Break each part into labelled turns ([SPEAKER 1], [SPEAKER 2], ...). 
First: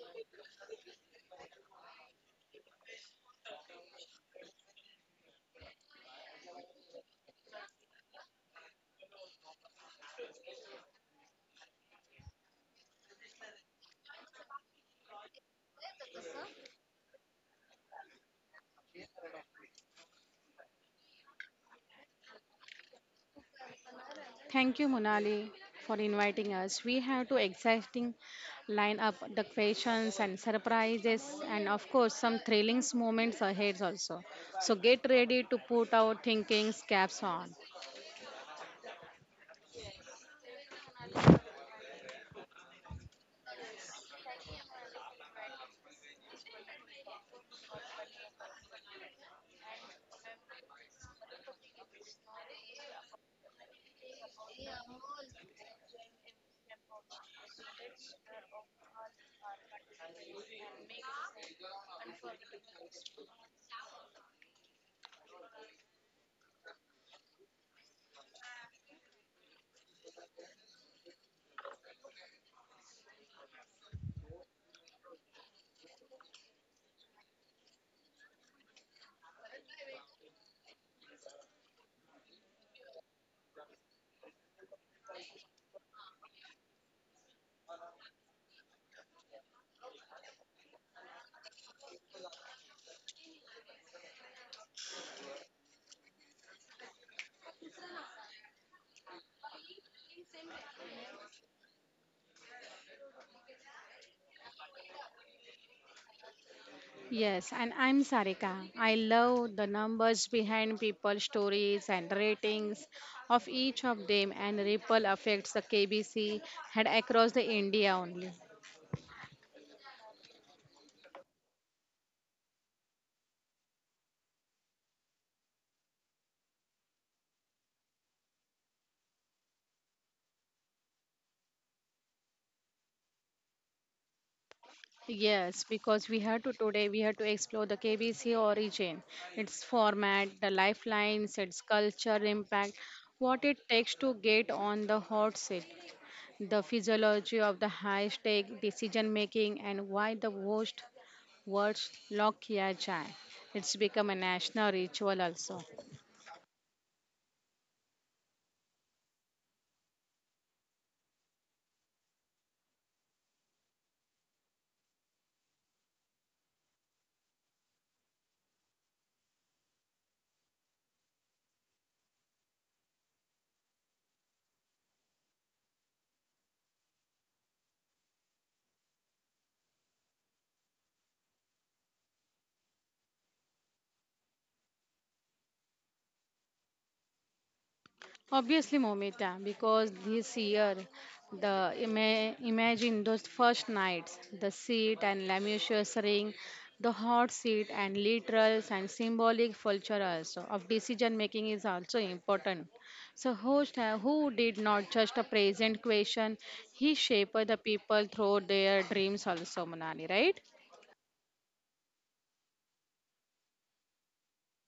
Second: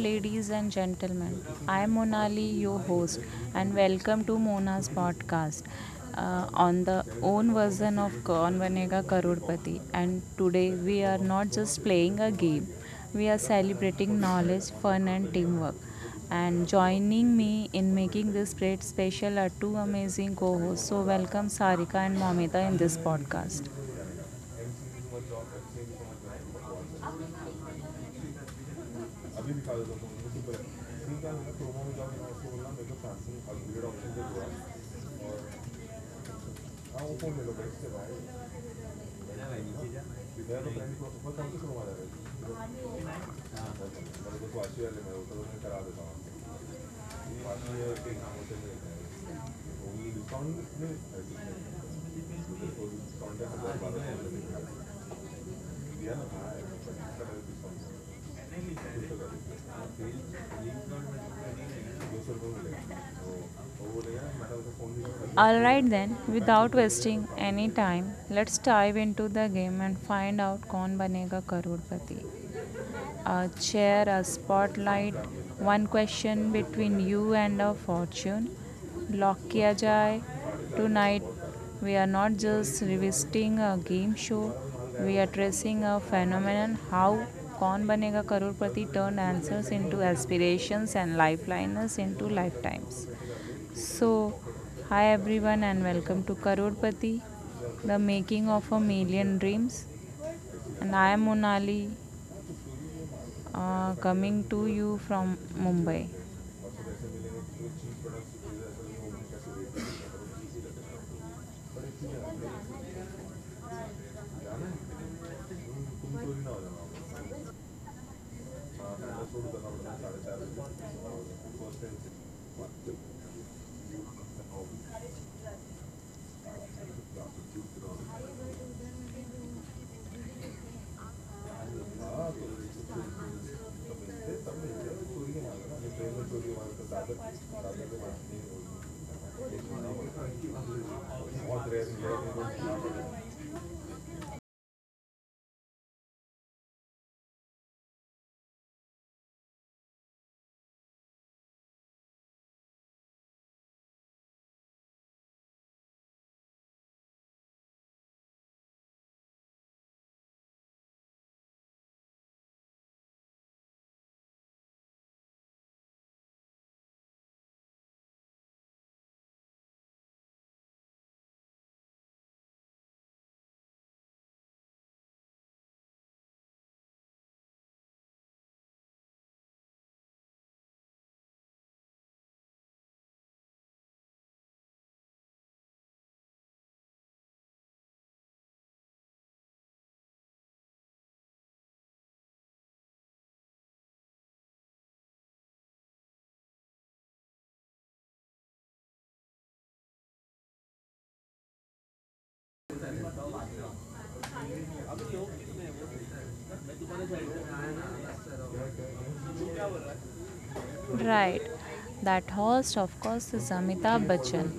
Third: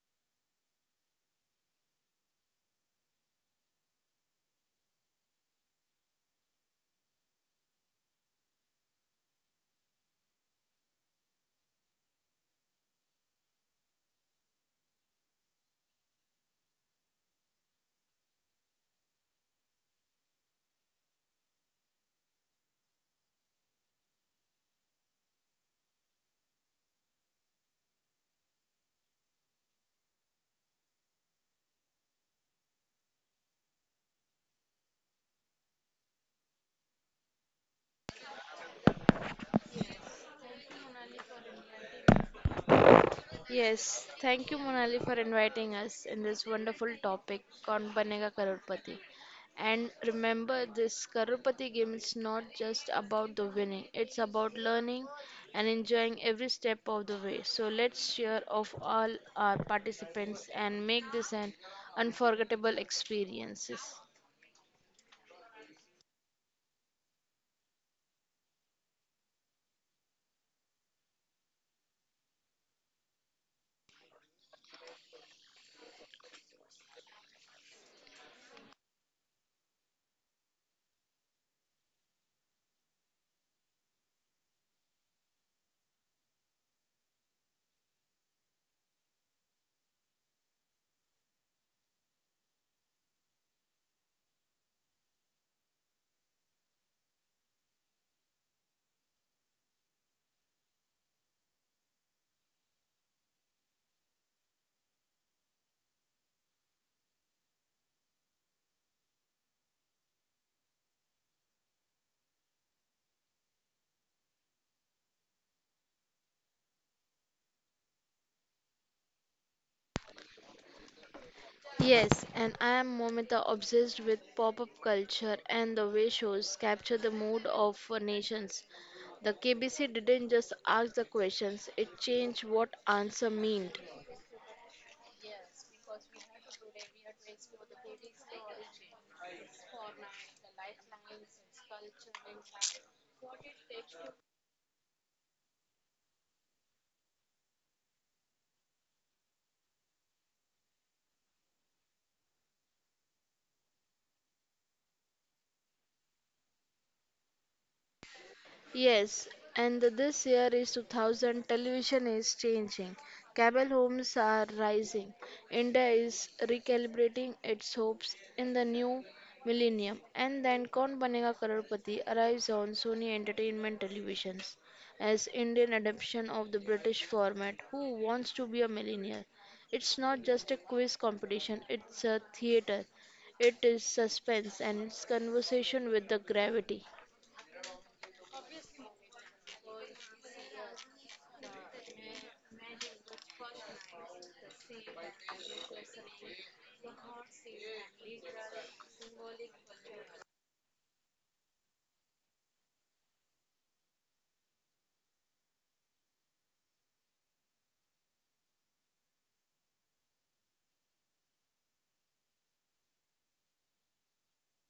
[SPEAKER 1] ladies and gentlemen. I am Monali, your host, and welcome to Mona's podcast on the own version of Kaun Banega Karorpati. And today we are not just playing a game, we are celebrating knowledge, fun, and teamwork. And joining me in making this great special are two amazing co hosts. So, welcome Sarika and Momita in this podcast.
[SPEAKER 2] Thank you, Monali, for inviting us. We have two exciting line up the questions and surprises, and of course, some thrilling moments ahead also. So get ready to put our thinking caps on.
[SPEAKER 3] Yes, thank you, Monali, for inviting us in this wonderful topic, Kaun Banega Karorpati. And remember, this Karorpati game is not just about the winning, it's about learning and enjoying every step of the way. So let's cheer of all our participants and make this an unforgettable experiences.
[SPEAKER 1] Alright then, without wasting any time, let's dive into the game and find out कौन बनेगा करोड़पति. Share a spotlight, one question between you and a fortune. Lock किया जाए. Tonight we are not just revisiting a game show, we are tracing a phenomenon how कौन बनेगा करोड़पति turned answers into aspirations and lifeliners into lifetimes. So, hi everyone, and welcome to Karodpati, the making of a million dreams. And I am Monali, coming to you from Mumbai.
[SPEAKER 2] Yes, and I'm Sarika. I love the numbers behind people's stories and ratings of each of them, and ripple affects the KBC head across the India only.
[SPEAKER 3] Yes, and I am Momita obsessed with pop up culture and the way shows capture the mood of nations. The KBC didn't just ask the questions, it changed what answer meant.
[SPEAKER 2] Yes, because we had to today we had to explore the KBC origin, its format, the lifelines, its culture impact, what it takes to get on the hot seat, the physiology of the high stake decision making, and why the worst words lock kiya jaye. It's become a national ritual also.
[SPEAKER 3] Yes, and this year is 2000, television is changing. Cable homes are rising. India is recalibrating its hopes in the new millennium. And then Kaun Banega Crorepati arrives on Sony Entertainment Televisions as Indian adaptation of the British format Who Wants to Be a Millionaire. It's not just a quiz competition, it's a theater. It is suspense and it's conversation with the gravity.
[SPEAKER 2] Obviously, Momita, because this year, the imagine those first nights, the seat and laminaceous ring, the hot seat and literal and symbolic culture also of decision making is also important. So host who did not just a present question, he shaped the people through their dreams also, Manali, right?
[SPEAKER 1] Right. That host, of course, is Amitabh Bachchan,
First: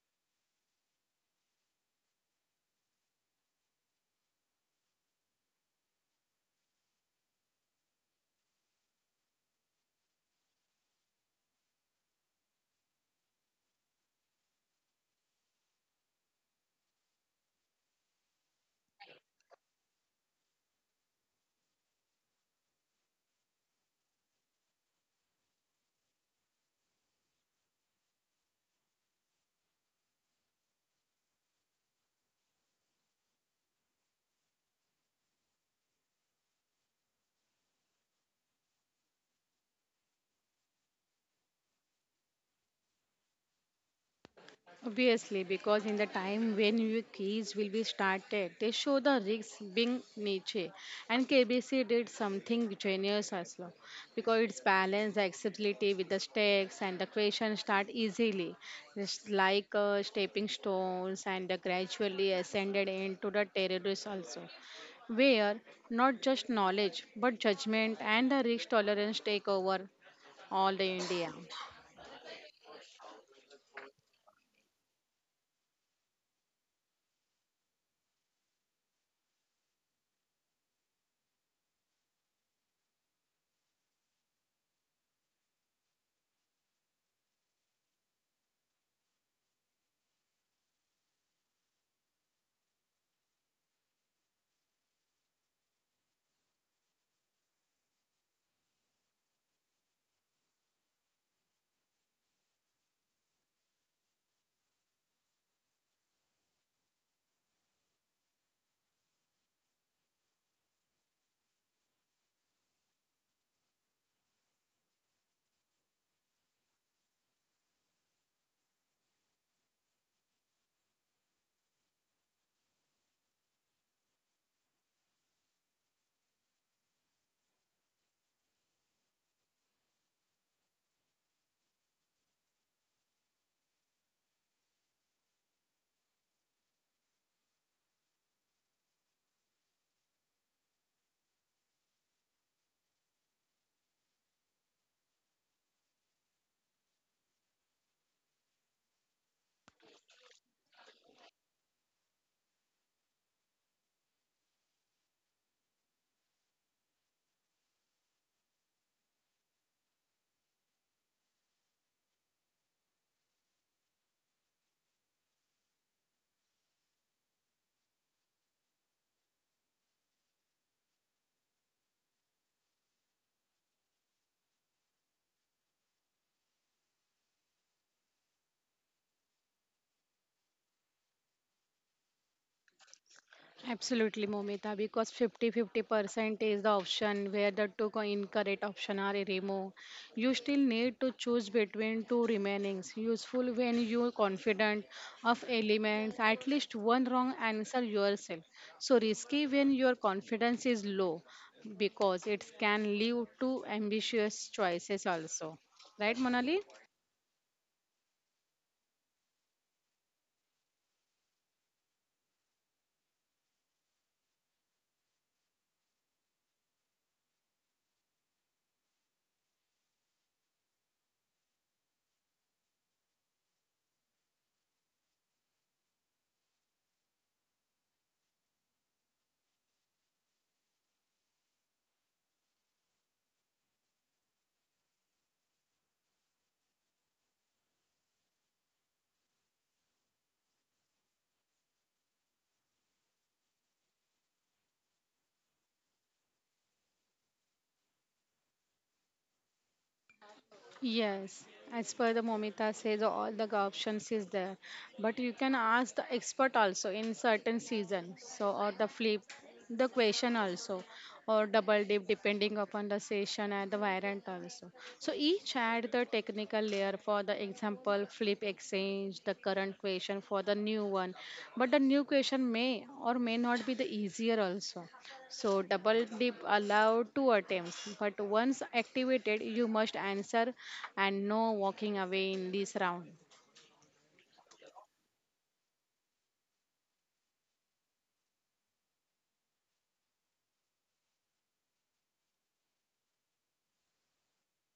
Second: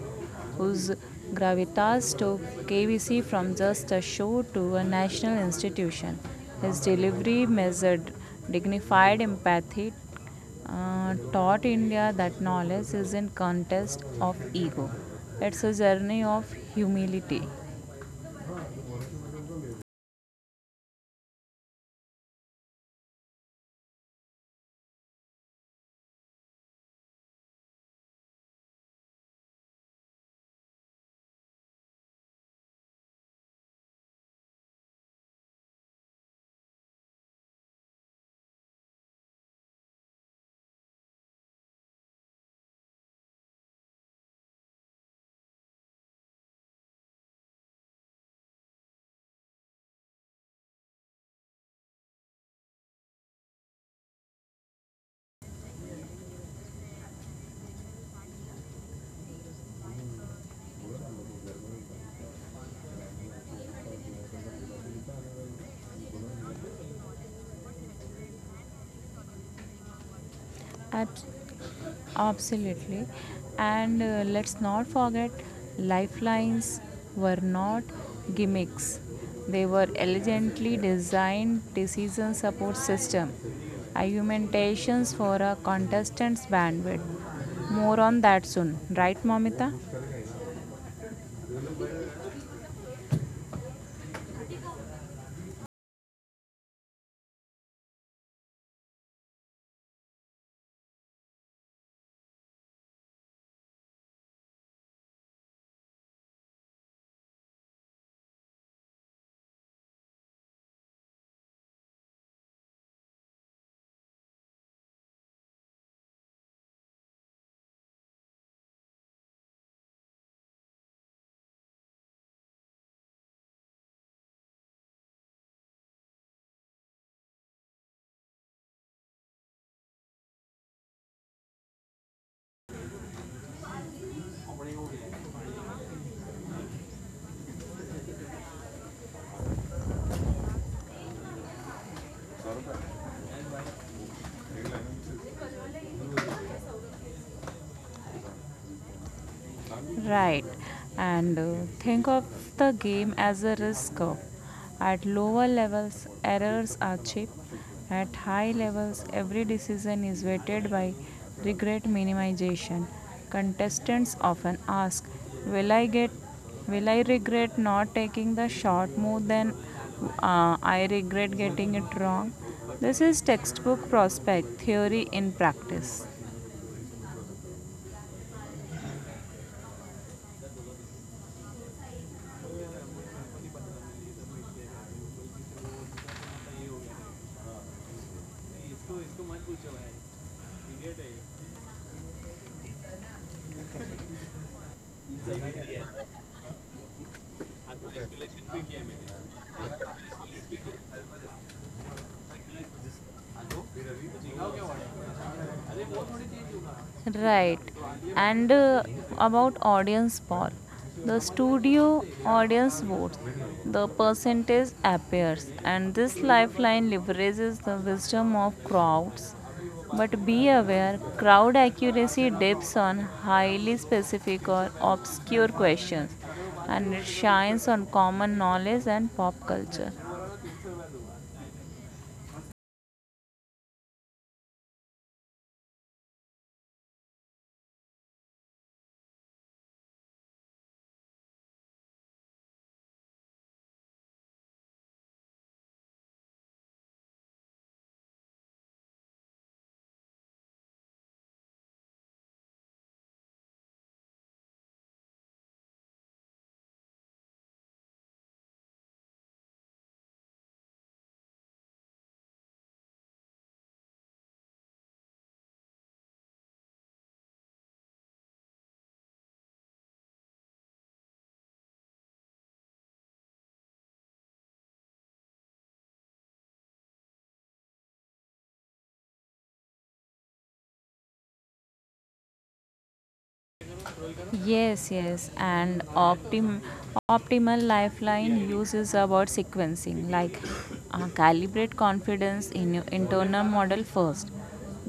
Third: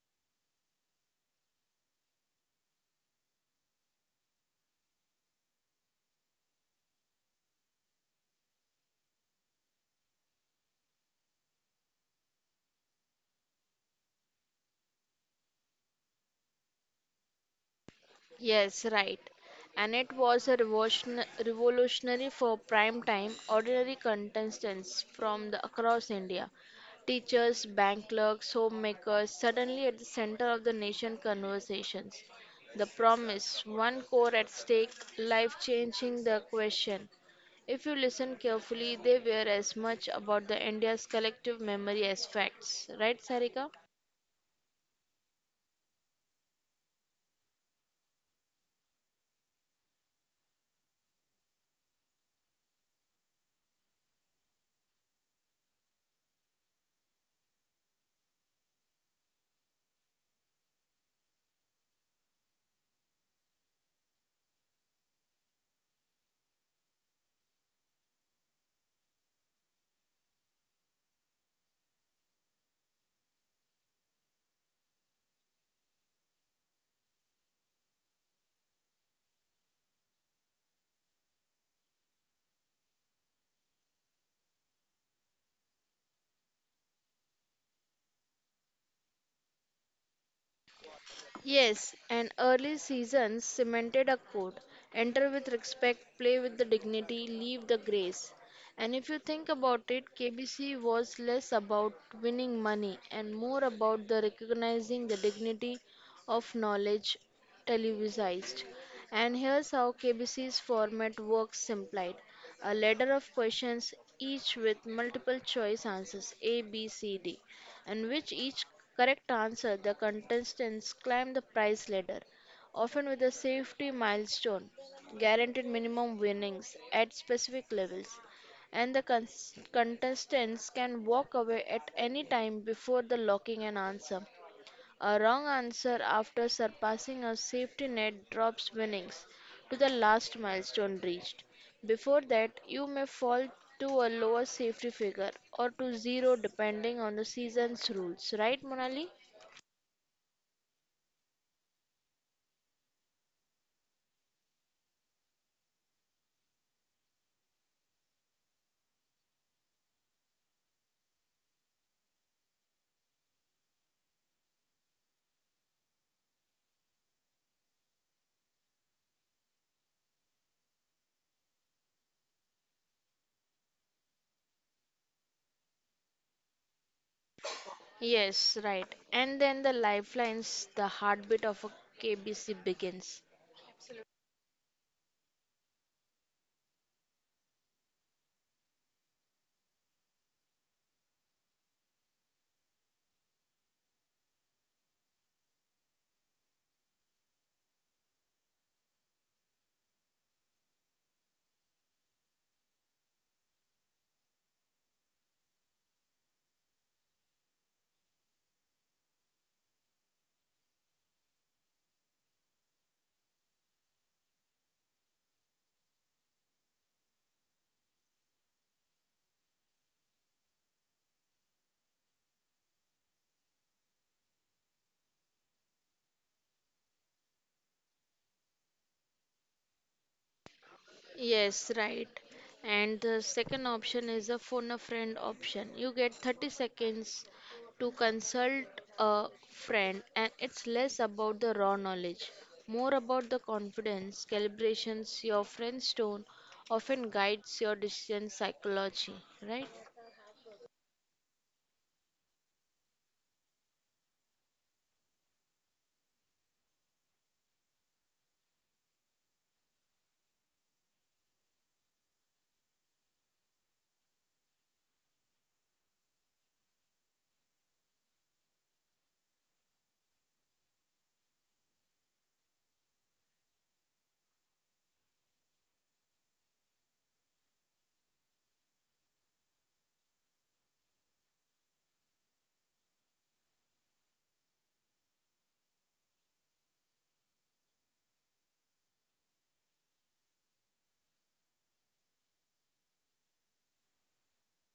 [SPEAKER 1] whose gravitas took KBC from just a show to a national institution. His delivery measured dignified empathy, taught India that knowledge isn't contest of ego. It's a journey of humility.
[SPEAKER 3] Yes, right. And it was a revolutionary for prime time ordinary contestants from the, across India. Teachers, bank clerks, homemakers, suddenly at the center of the nation conversations. The promise, one core at stake, life changing the question. If you listen carefully, they were as much about the India's collective memory as facts. Right, Sarika?
[SPEAKER 2] Obviously, because in the time when new keys will be started, they show the risks being niche. And KBC did something genius as well, because it's balanced the accessibility with the stakes and the question start easily, just like stepping stones and the gradually ascended into the terrorists also, where not just knowledge but judgment and the risk tolerance take over all the
[SPEAKER 1] Abs-
[SPEAKER 2] India.
[SPEAKER 1] absolutely. And let's not forget, lifelines were not gimmicks. They were elegantly designed decision support system, argumentations for a contestant's bandwidth. More on that soon, right, Mamita?
[SPEAKER 3] Yes, and early seasons cemented a code. Enter with respect, play with the dignity, leave the grace. And if you think about it, KBC was less about winning money and more about the recognizing the dignity of knowledge televisized. And here's how KBC's format works simplified. A ladder of questions, each with multiple choice answers A, B, C, D and which each correct answer, the contestants climb the prize ladder, often with a safety milestone, guaranteed minimum winnings at specific levels, and the contestants can walk away at any time before the locking an answer. A wrong answer after surpassing a safety net drops winnings to the last milestone reached. Before that, you may fall to a lower safety figure or to zero depending on the season's rules. Right, Monali?
[SPEAKER 1] Right, and think of the game as a risk curve. At lower levels, errors are cheap. At high levels, every decision is weighted by regret minimization. Contestants often ask, "Will I get? Will I regret not taking the short more than I regret getting it wrong." This is textbook prospect theory in practice.
[SPEAKER 3] Yes, right. And then the lifelines, the heartbeat of a KBC begins.
[SPEAKER 2] Absolutely, Momita, because 50-50% is the option where the two incorrect option are removed. You still need to choose between two remainings, useful when you are confident of elements, at least one wrong answer yourself. So risky when your confidence is low because it can lead to ambitious choices also. Right, Monali?
[SPEAKER 1] Right. And about audience poll, the studio audience votes, the percentage appears, and this lifeline leverages the wisdom of crowds. But be aware, crowd accuracy dips on highly specific or obscure questions, and it shines on common knowledge and pop culture.
[SPEAKER 3] Yes, right. And the second option is a phone a friend option. You get 30 seconds to consult a friend, and it's less about the raw knowledge, more about the confidence, calibrations, your friend's tone often guides your decision psychology, right?
[SPEAKER 2] Yes, as per the Momita says, all the options is there, but you can ask the expert also in certain season. So or the flip, the question also, or double dip depending upon the session and the variant also. So each add the technical layer for the example flip exchange the current question for the new one, but the new question may or may not be the easier also. So double dip allowed two attempts, but once activated, you must answer and no walking away in this round.
[SPEAKER 1] Yes, yes, and optimal lifeline uses about sequencing, like calibrate confidence in your internal model first,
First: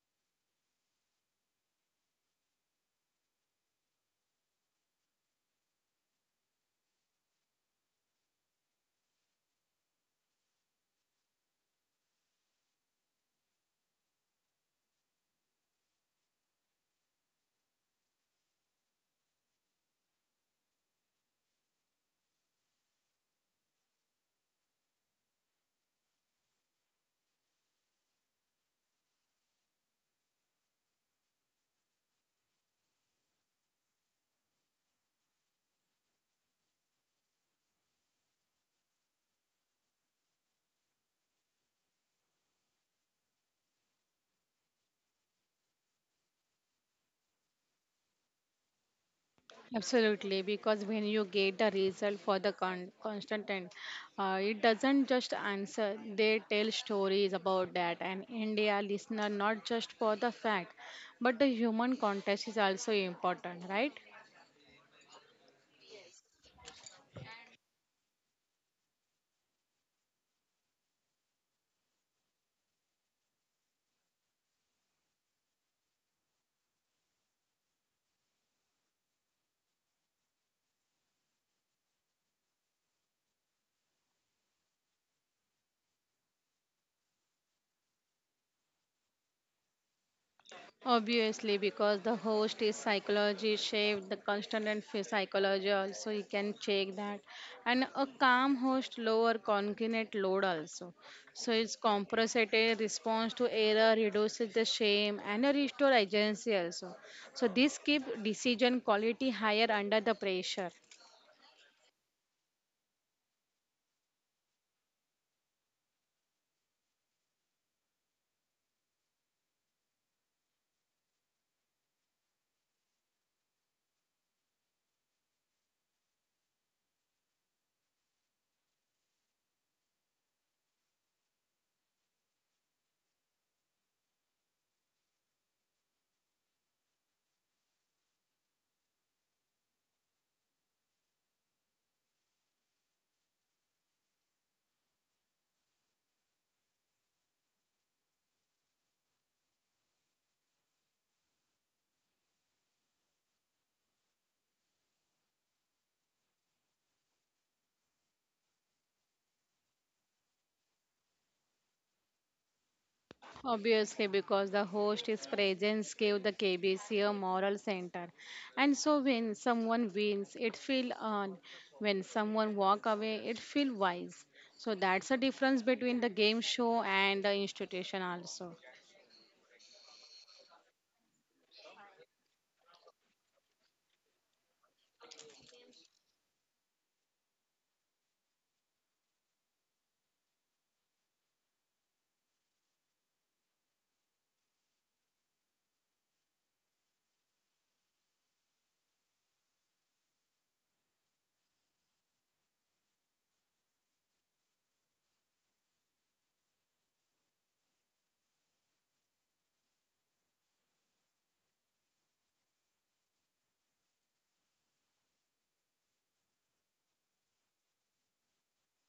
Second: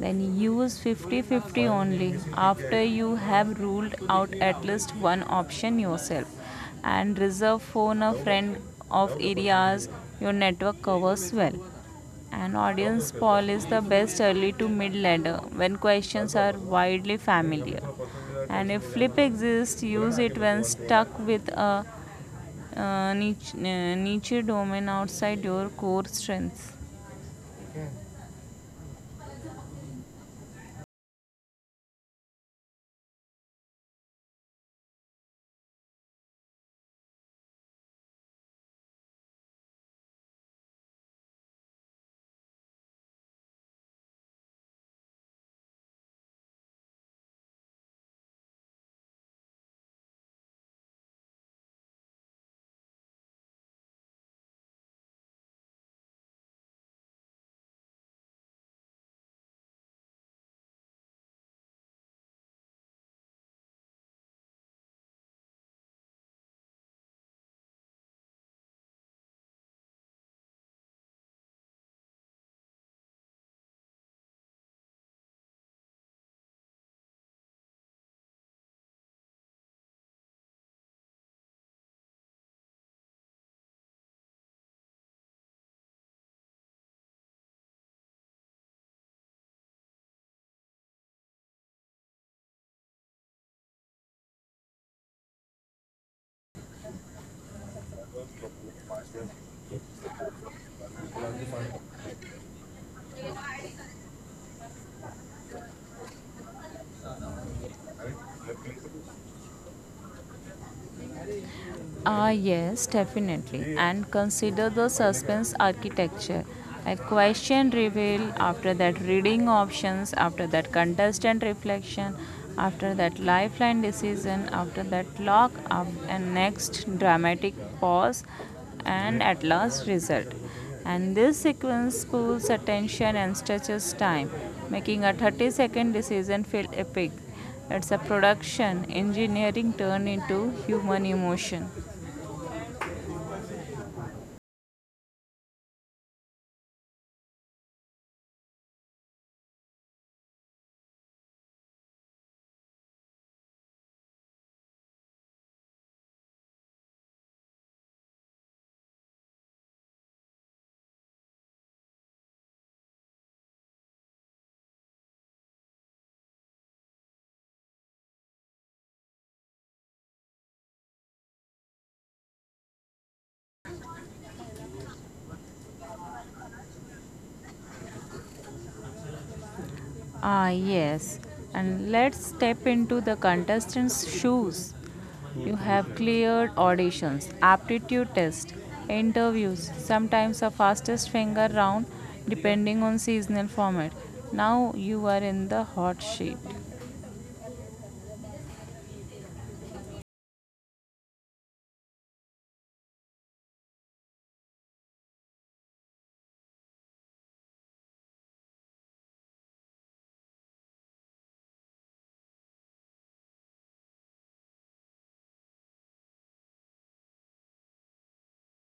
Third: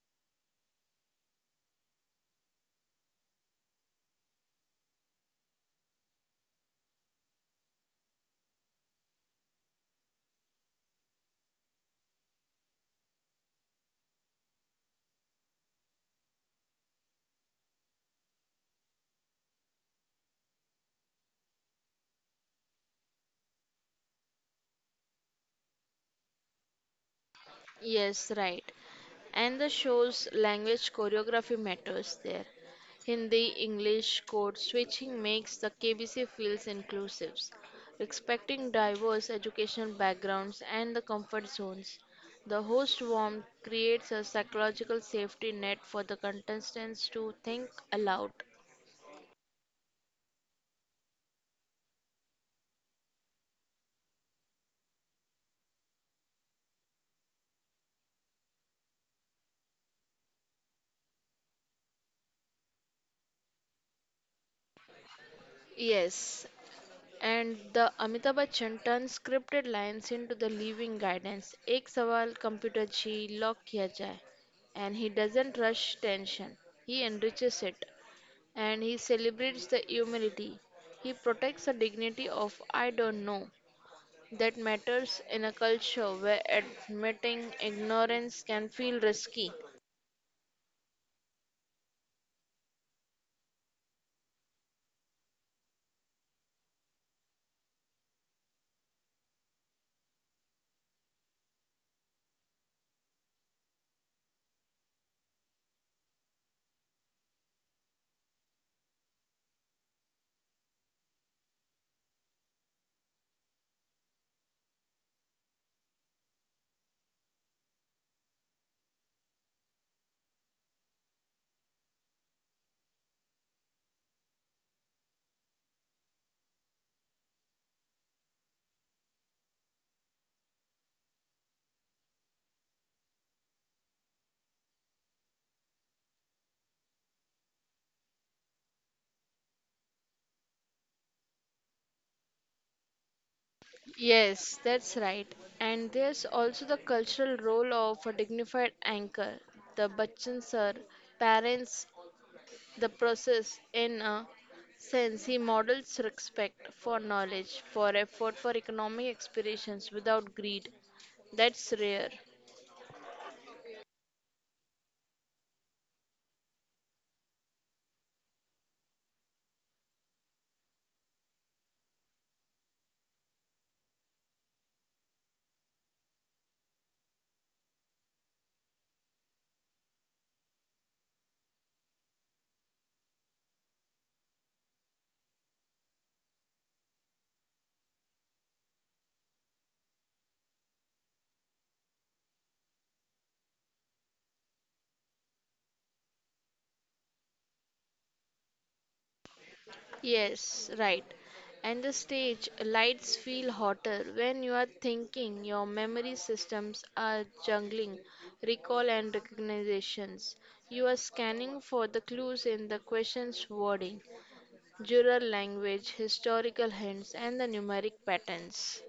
[SPEAKER 1] then use 50-50 only after you have ruled out at least one option yourself, and reserve phone a friend of areas your network covers well. An audience poll is the best early to mid ladder when questions are widely familiar. And if flip exists, use it when stuck with a niche domain outside your core strengths.
[SPEAKER 3] Yes, right. And the show's language choreography matters there. Hindi, English, code switching makes the KBC feels inclusive, respecting diverse educational backgrounds and the comfort zones. The host warmth creates a psychological safety net for the contestants to think aloud.
[SPEAKER 2] Absolutely, because when you get the result for the constant, it doesn't just answer, they tell stories about that. And India listener, not just for the fact, but the human context is also important, right?
[SPEAKER 3] Yes, and the Amitabh Bachchan turns scripted lines into the living guidance. एक सवाल computer जी lock किया जाए and he doesn't rush tension. He enriches it and he celebrates the humility. He protects the dignity of I don't know. That matters in a culture where admitting ignorance can feel risky.
[SPEAKER 2] Obviously, because the host is psychology shaped, the constant and psychology also you can check that, and a calm host lower cognitive load also. So it's compensated response to error, reduces the shame, and a restore agency also. So this keep decision quality higher under the pressure.
[SPEAKER 1] Ah, yes, definitely. And consider the suspense architecture. A question reveal, after that, reading options, after that, contestant reflection, after that, lifeline decision, after that, lock up, and next, dramatic pause, and at last, result. And this sequence pulls attention and stretches time, making a 30-second decision feel epic. It's a production engineering turned into human emotion.
[SPEAKER 3] Yes, that's right. And there's also the cultural role of a dignified anchor, the Bachchan sir, parents, the process in a sense he models respect for knowledge, for effort, for economic aspirations without greed. That's rare.
[SPEAKER 2] Obviously, because the host is presence gave the KBC a moral center. And so when someone wins, it feel earned. When someone walk away, it feel wise. So that's the difference between the game show and the institution also.
[SPEAKER 1] Ah, yes. And let's step into the contestants' shoes. You have cleared auditions, aptitude tests, interviews, sometimes a fastest finger round depending on seasonal format. Now you are in the hot sheet.
[SPEAKER 3] Yes, right. And the stage lights feel hotter when you are thinking your memory systems are juggling recall and recognitions. You are scanning for the clues in the question's wording, jural language, historical hints, and the numeric patterns.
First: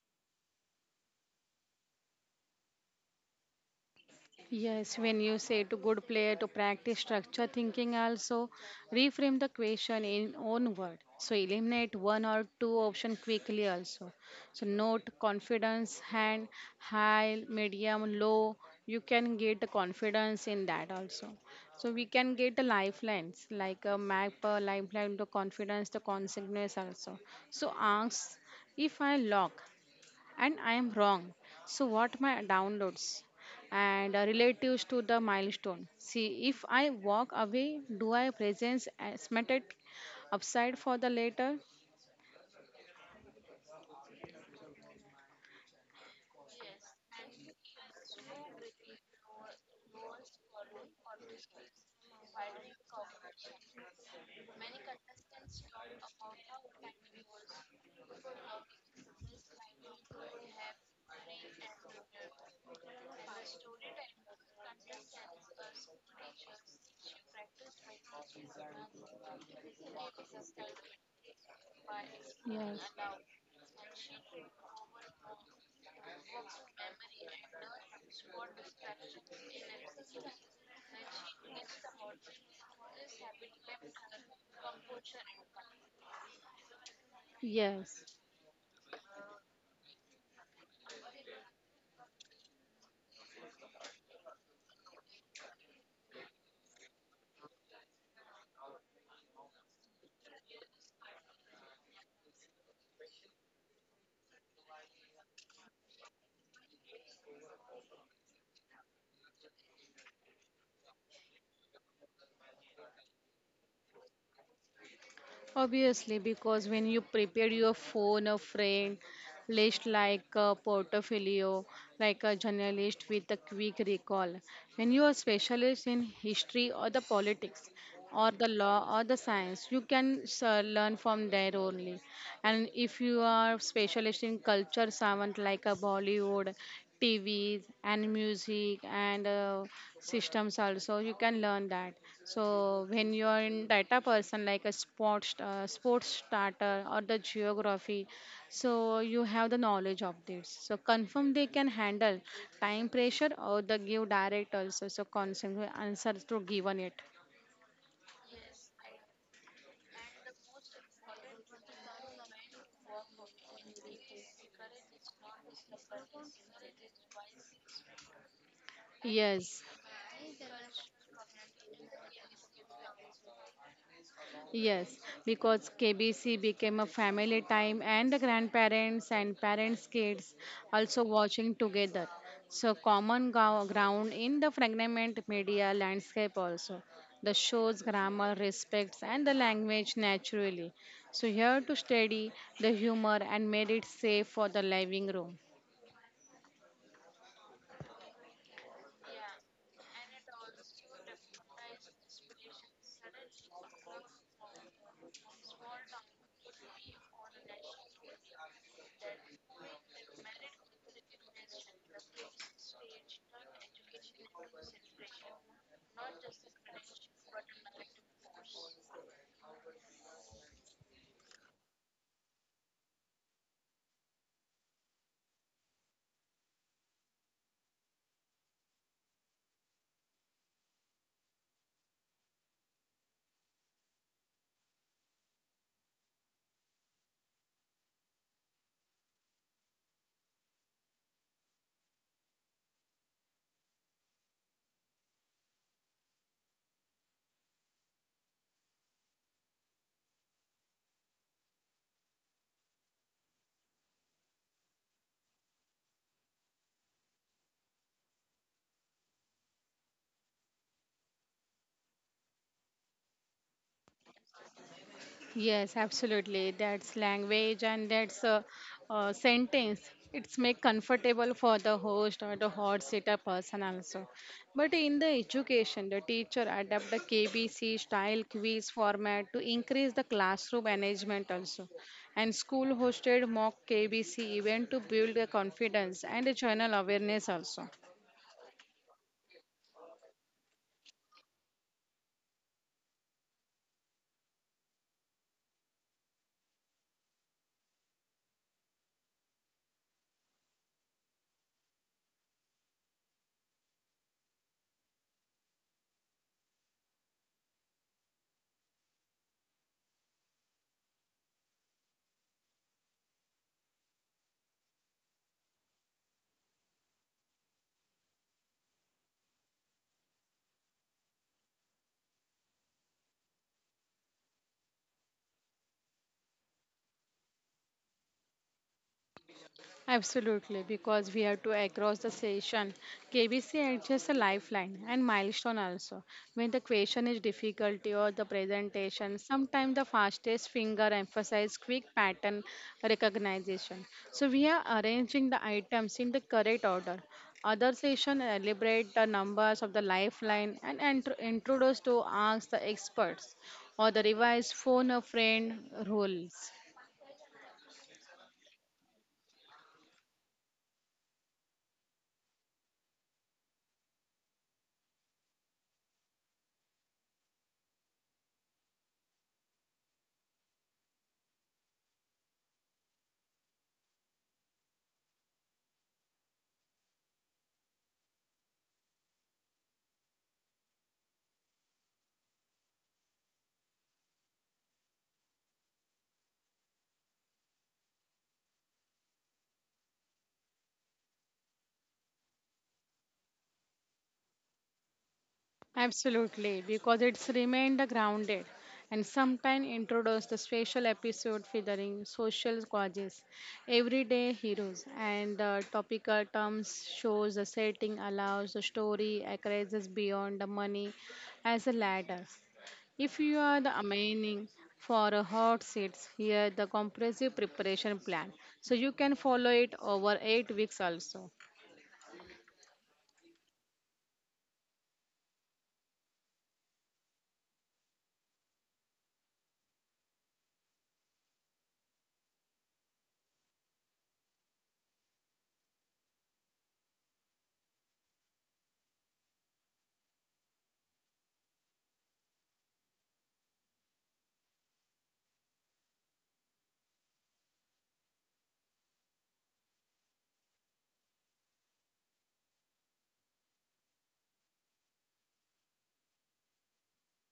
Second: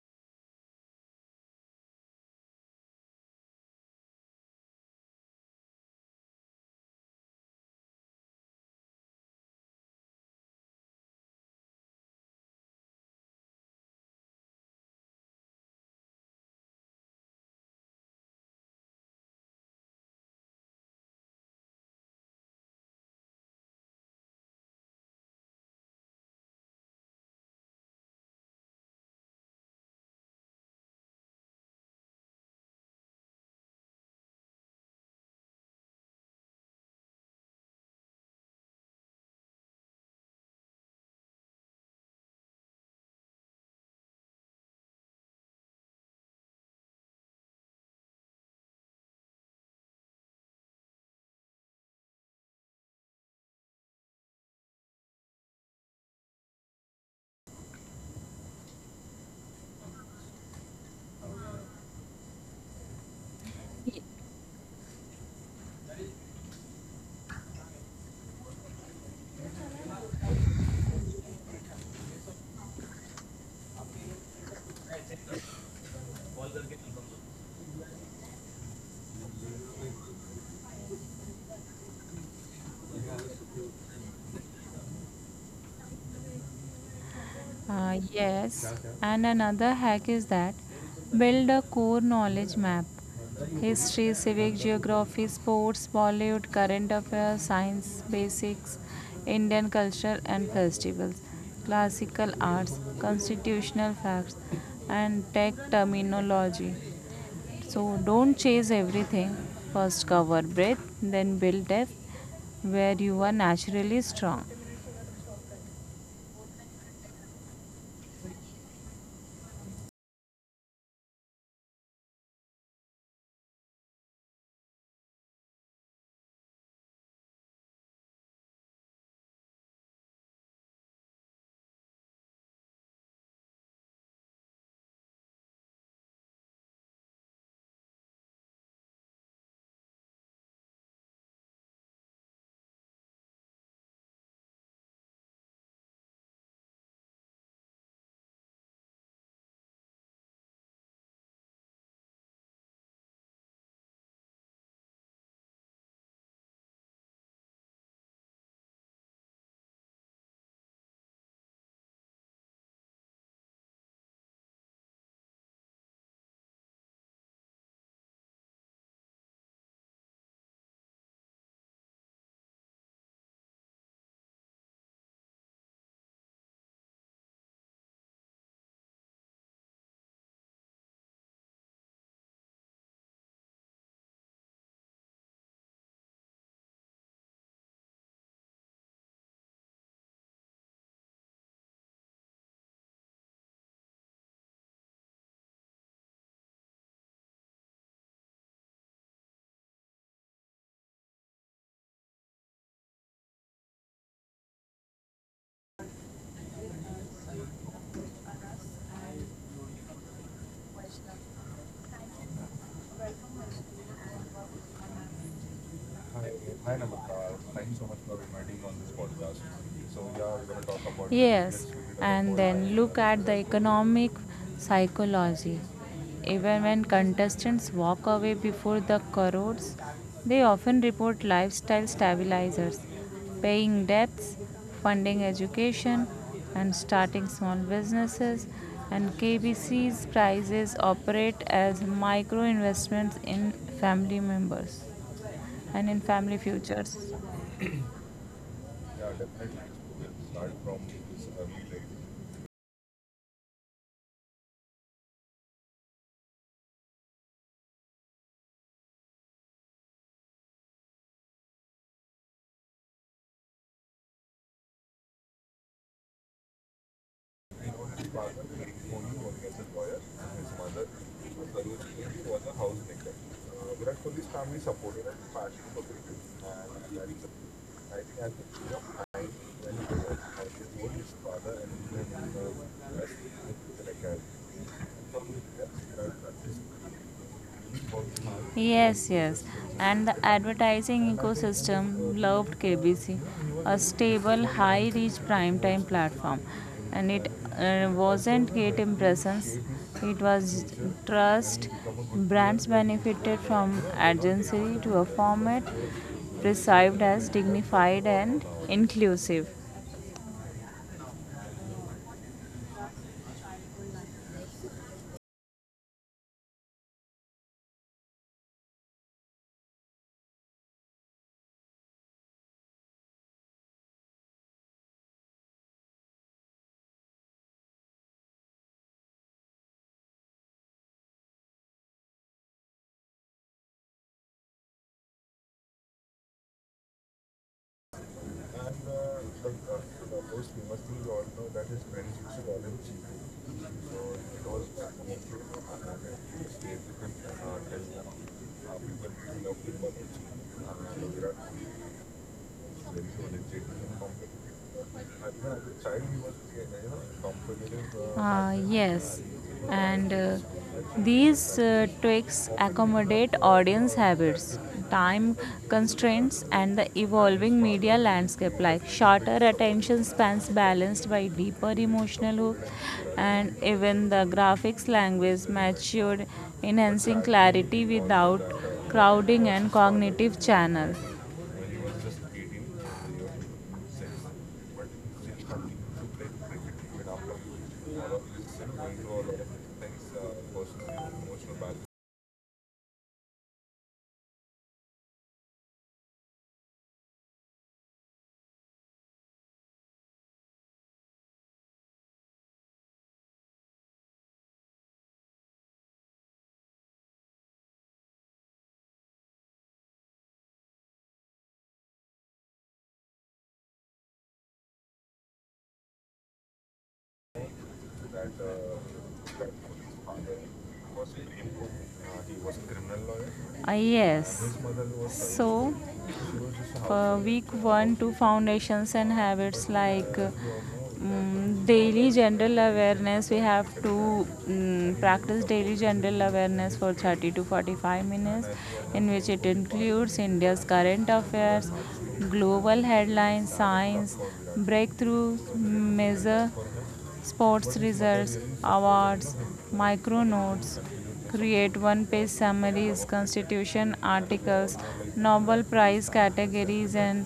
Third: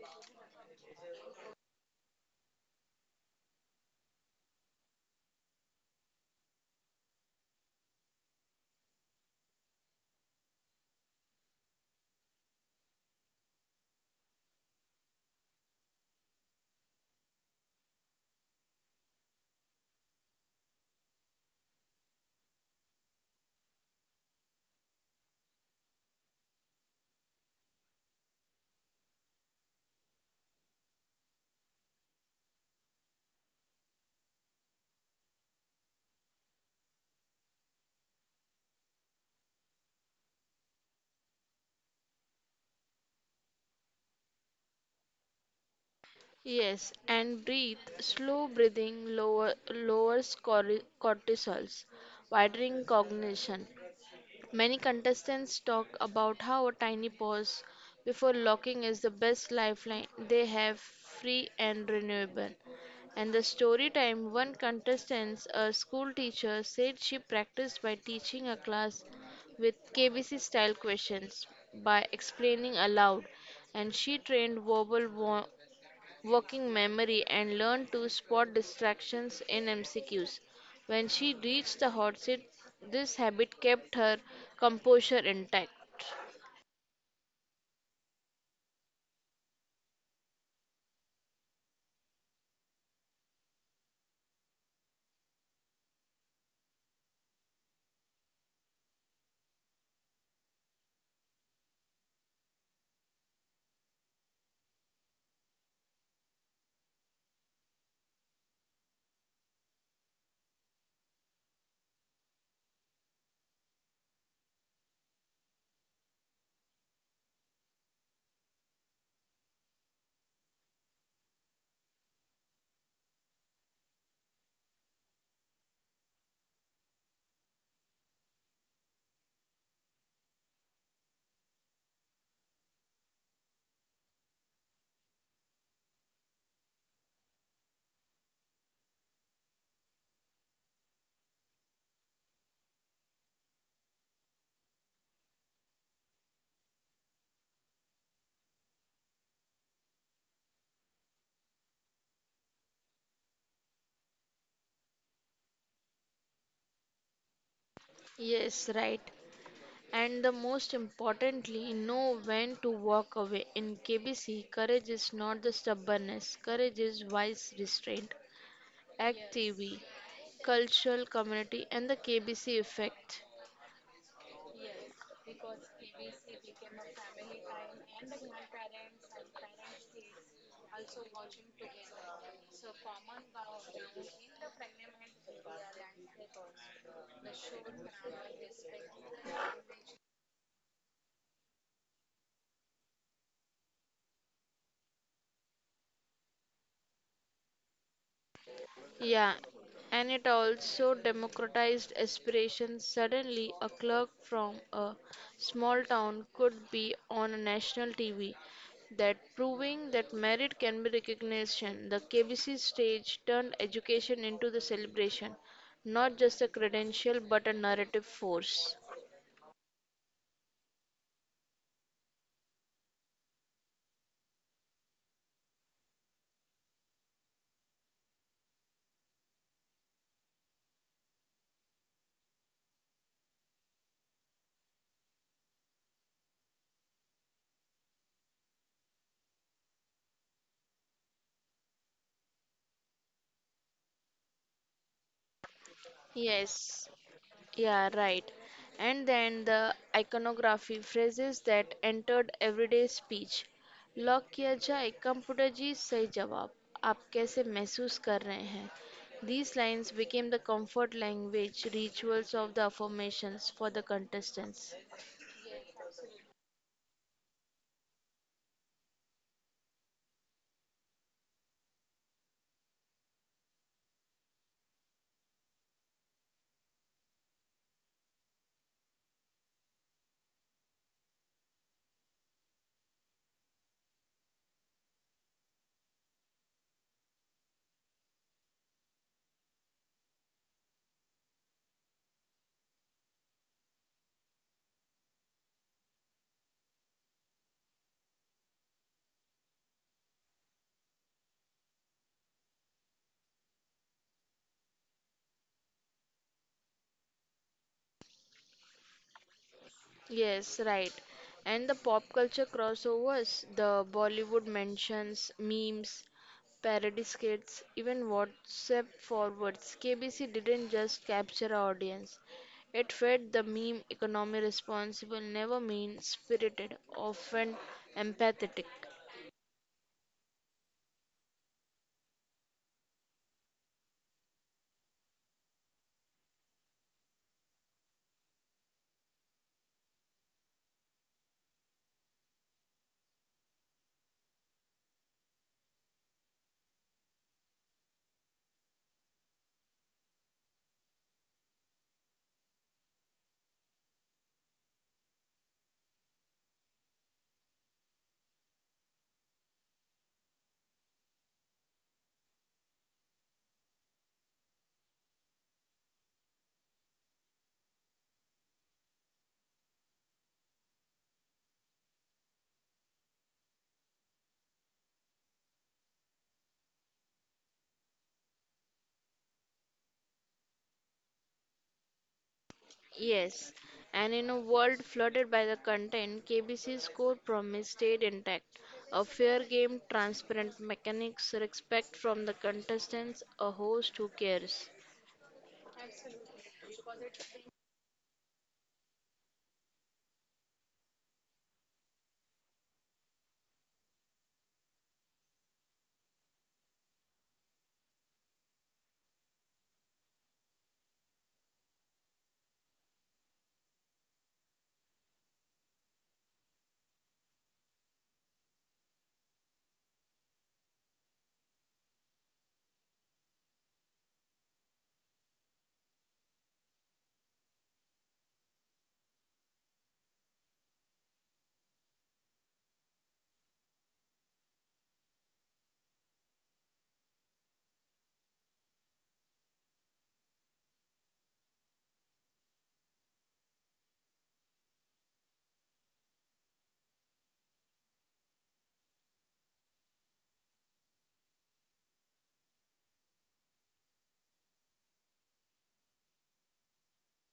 [SPEAKER 2] Yes, when you say to good player to practice structure thinking also, reframe the question in own word. So eliminate one or two option quickly also. So note confidence, hand, high, medium, low. You can get the confidence in that also. So we can get the lifelines like a map, a lifeline to confidence, the consequence also. So ask if I lock, and I am wrong. So what my downloads and relatives to the milestone. See, if I walk away, do I presence estimated upside for the later?
[SPEAKER 3] Yes, and breathe. Slow breathing lower, lowers cortisols, widening cognition. Many contestants talk about how a tiny pause before locking is the best lifeline they have, free and renewable. And the story time one contestant, a school teacher, said she practiced by teaching a class with KBC style questions by
[SPEAKER 2] Yes.
[SPEAKER 3] explaining aloud, and she trained working memory and learned to spot distractions in MCQs. When she reached the hot seat, this habit kept her composure intact.
[SPEAKER 2] Yes,
[SPEAKER 1] Yes, and another hack is that build a core knowledge map history, civic geography, sports, Bollywood, current affairs, science, basics, Indian culture and festivals, classical arts, constitutional facts, and tech terminology. So don't chase everything. First cover breadth, then build depth where you are naturally strong.
[SPEAKER 2] obviously, because when you prepare your phone, a friend list like a portfolio, like a journalist with a quick recall. When you are specialist in history or the politics or the law or the science, you can learn from there only. And if you are specialist in culture, someone like a Bollywood, TVs and music and systems also you can learn that so when you are in data person like a sports sports starter or the geography so you have the knowledge of this so confirm they can handle time pressure or the give direct also so constantly answer to given it
[SPEAKER 3] Yes, right. And the most importantly, know when to walk away. In KBC, courage is not the stubbornness, courage is wise restraint. Act
[SPEAKER 2] yes.
[SPEAKER 3] TV, cultural community, and the KBC effect.
[SPEAKER 2] Yes, because KBC became a family time and the grandparents and parents' kids also watching together. So, common ground in the fragment media landscape also. The show's grammar respects and the language naturally. So, here to study the humor and made it safe for the living room.
[SPEAKER 3] Yeah, and it also democratized aspiration. Suddenly, a clerk from a small town could be on a national TV, that proving that merit can be recognition. The KBC stage turned education into the celebration, not just a credential but a narrative force.
[SPEAKER 1] Yes, and then look at the economic psychology. Even when contestants walk away before the crores, they often report lifestyle stabilizers, paying debts, funding education, and starting small businesses. And KBC's prizes operate as micro investments in family members and in family
[SPEAKER 3] Yes.
[SPEAKER 1] futures.
[SPEAKER 3] Yeah, right. And then the iconography phrases that entered everyday speech. Lock किया जाए computer जी सही जवाब आप कैसे महसूस कर रहे हैं These lines became the comfort language rituals of the affirmations for the contestants.
[SPEAKER 2] Yes, absolutely. That's language and that's a sentence. It's make comfortable for the host or the hot sitter person also. But in the education, the teacher adapt the KBC style quiz format to increase the classroom engagement also. And school hosted mock KBC event to build the confidence and the general awareness also.
[SPEAKER 1] Yes, yes. And the advertising ecosystem loved KBC, a stable, high reach primetime platform. And it wasn't great impressions, it was trust. Brands benefited from agency to a format perceived as dignified and inclusive.
[SPEAKER 3] Yes, right. And the pop culture crossovers, the Bollywood mentions, memes, parody skits, even WhatsApp forwards. KBC didn't just capture our audience. It fed the meme economy responsible, never mean spirited, often empathetic.
[SPEAKER 2] Absolutely, because we have to across the session. KBC is just a lifeline and milestone also. When the question is difficulty or the presentation, sometimes the fastest finger emphasizes quick pattern recognition. So we are arranging the items in the correct order. Other session elaborate the numbers of the lifeline and introduce to ask the experts or the revised phone a friend rules.
[SPEAKER 1] Yes, and these tricks accommodate audience habits, time constraints, and the evolving media landscape like shorter attention spans balanced by deeper emotional hook, and even the graphics language matured, enhancing clarity without crowding and cognitive channel.
[SPEAKER 3] Yes, and in a world flooded by the content, KBC's core promise stayed intact. A fair game, transparent mechanics, respect from the contestants, a host who cares.
[SPEAKER 2] Absolutely, because it's remained grounded and sometimes introduce the special episode featuring social causes, everyday heroes, and topical terms shows the setting allows the story accesses beyond the money as a ladder. If you are the aiming for a hot seats, here the comprehensive preparation plan. So you can follow it over 8 weeks also.
[SPEAKER 1] Yes, so. For week one to foundations and habits like daily general awareness we have to practice daily general awareness for 30 to 45 minutes in which it includes India's current affairs global headlines science breakthroughs measure sports results, awards, micro notes, create one page summaries, constitution articles, Nobel Prize categories, and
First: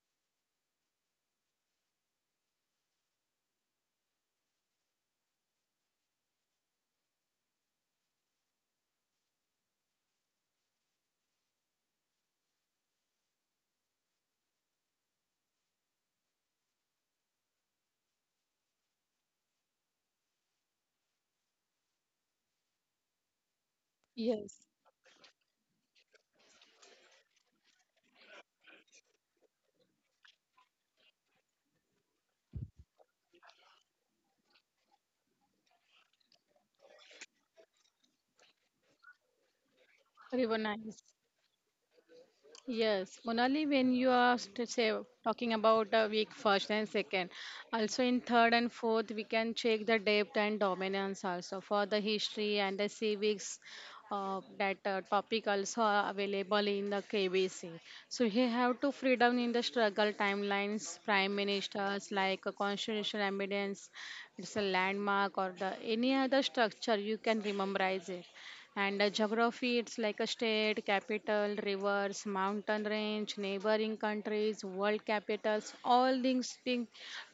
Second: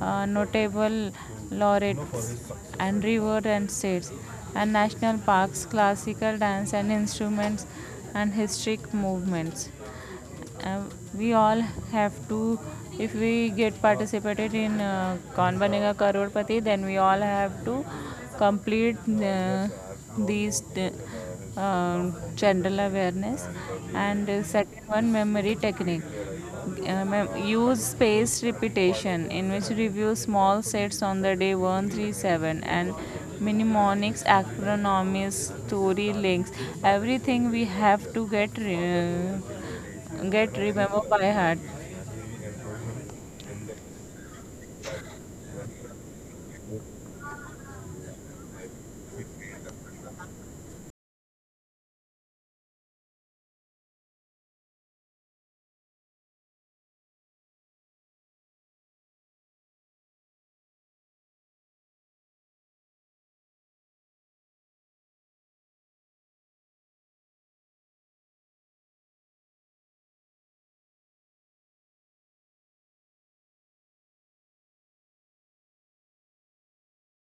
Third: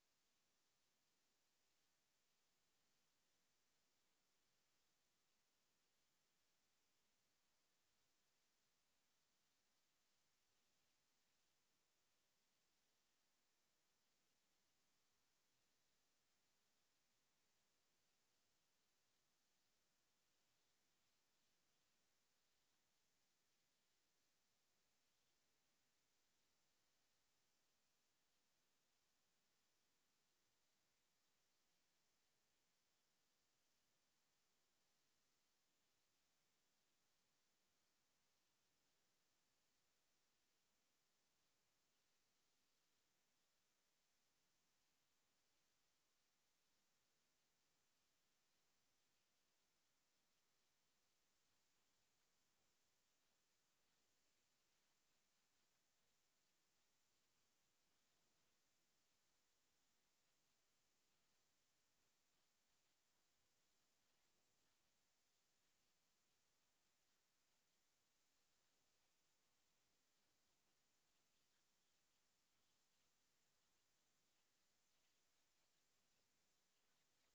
[SPEAKER 1] notable laureates, and reward and states, and national parks, classical dance and instruments, and historic movements. Uh, we all have to, if we get participated in Kaun Banega Crorepati, then we all have to complete uh, these uh, general awareness, and
[SPEAKER 2] Yes,
[SPEAKER 1] second one, memory technique. Use spaced repetition in which review small sets on the day 137 and mnemonics acronyms story links everything we have to
[SPEAKER 2] very
[SPEAKER 1] get remember
[SPEAKER 2] nice.
[SPEAKER 1] by heart.
[SPEAKER 2] Yes, Monali, when you are talking about week first and second, also in third and fourth, we can check the depth and dominance also for the history and the civics. That topic also are available in the KBC. So he have to freedom in the struggle timelines, prime ministers like a constitutional amendments, it's a landmark or the any other structure you can rememberize it. And geography, it's like a state, capital, rivers, mountain range, neighboring countries, world capitals, all these thing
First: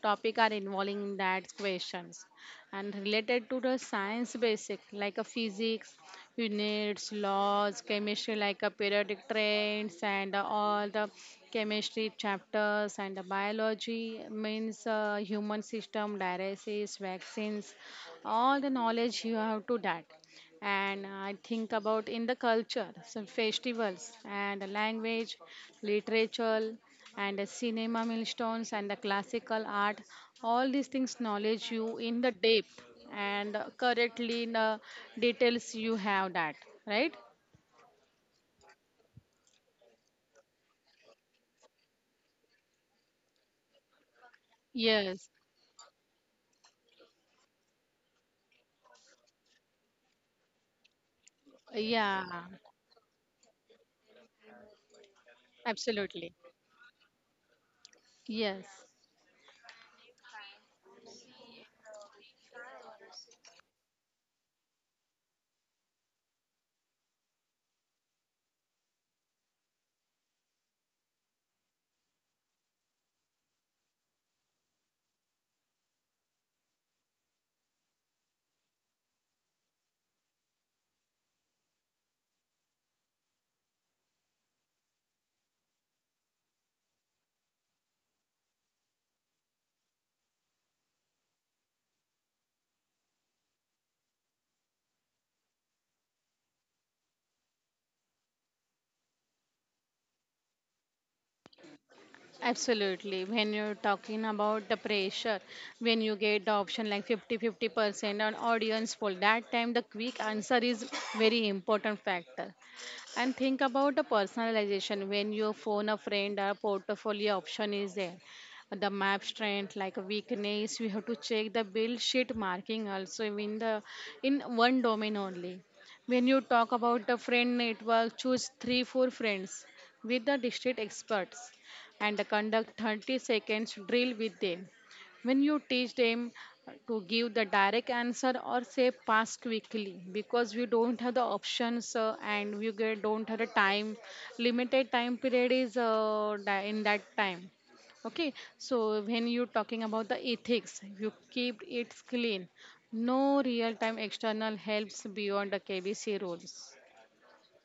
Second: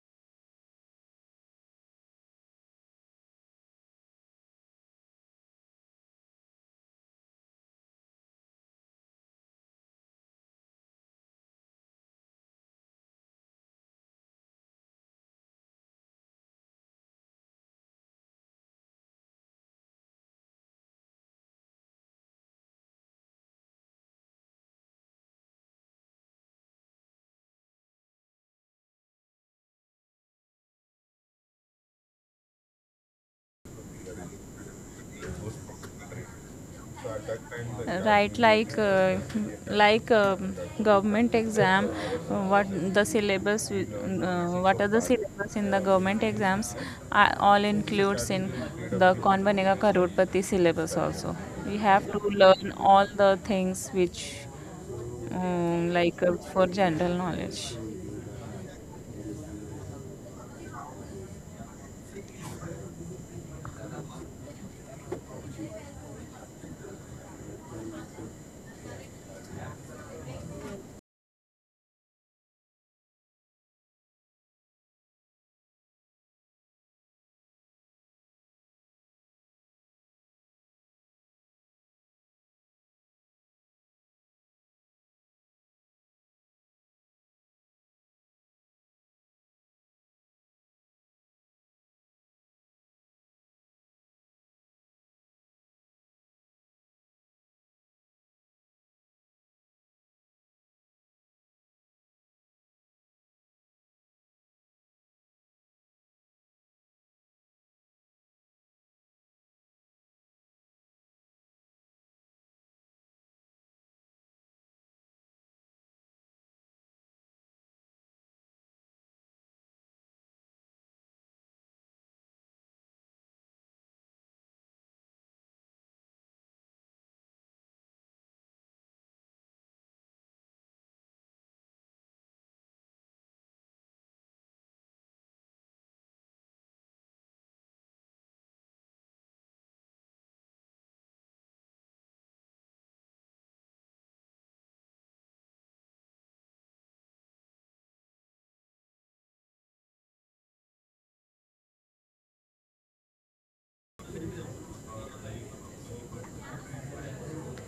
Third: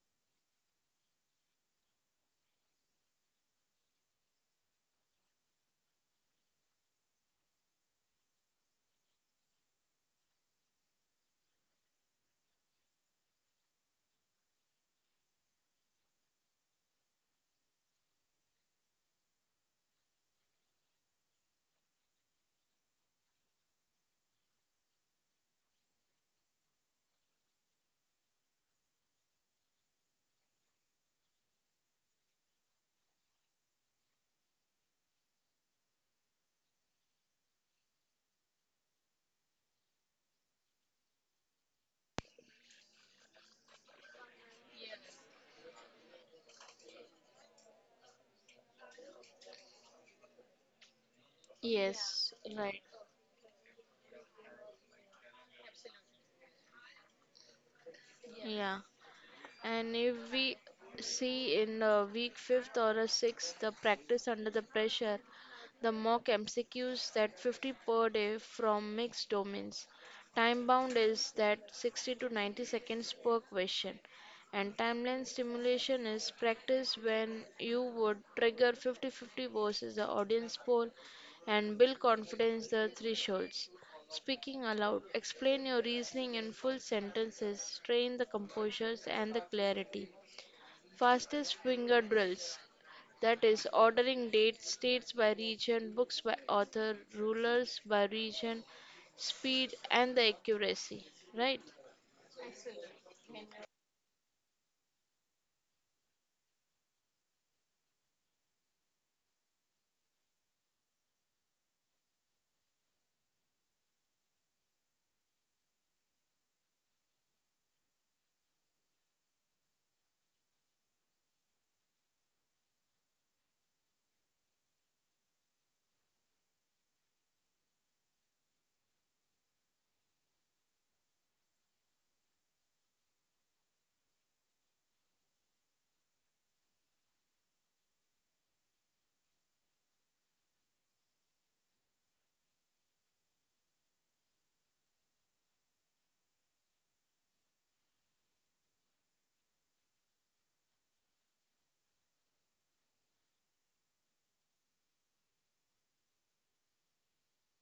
[SPEAKER 2] topic are involving in that questions. And related to the science basic, like a physics, units, laws, chemistry, like a periodic trends, and all the chemistry chapters and the biology means human system, dialysis, vaccines, all the knowledge you have to that and I think about in the culture, some festivals and the language, literature and the cinema milestones and the classical art. All these things knowledge you in the depth and correctly in the details you have that, right?
[SPEAKER 1] Right, like government exam, uh, what what are the
[SPEAKER 2] Yes.
[SPEAKER 1] syllabus in the government exams are all includes in the konbanega karorpati syllabus also. We have to
[SPEAKER 2] Yeah,
[SPEAKER 3] Yes,
[SPEAKER 1] learn
[SPEAKER 3] right.
[SPEAKER 1] all the things which,
[SPEAKER 2] absolutely.
[SPEAKER 1] for general knowledge.
[SPEAKER 2] Yes.
[SPEAKER 3] Yeah. And if we see in a week fifth or a sixth, the practice under the pressure, the mock MCQs that 50 per day from mixed domains. Time bound is that 60 to 90 seconds per question. And timeline stimulation is practice when you would trigger 50 50 versus the audience poll and build confidence the thresholds. Speaking aloud, explain your reasoning in full sentences, train the composure and the clarity. Fastest finger drills, that is, ordering dates, states by region, books by author, rulers by region, speed and the accuracy, right?
[SPEAKER 2] Absolutely. When you're talking about the pressure, when you get the option like 50-50% on audience poll, that time the quick answer is very important factor. And think about the personalization when you phone a friend or portfolio option is there. The map strength, like weakness, we have to check the build sheet marking also in one domain only. When you talk about the friend network, choose three, four friends with the district experts and conduct 30 seconds drill with them. When you teach them to give the direct answer or say pass quickly because we don't have the options and we don't have the time limited time period is in that time. Okay, so when you're talking about the ethics you keep it clean. No real time external helps beyond the KBC rules,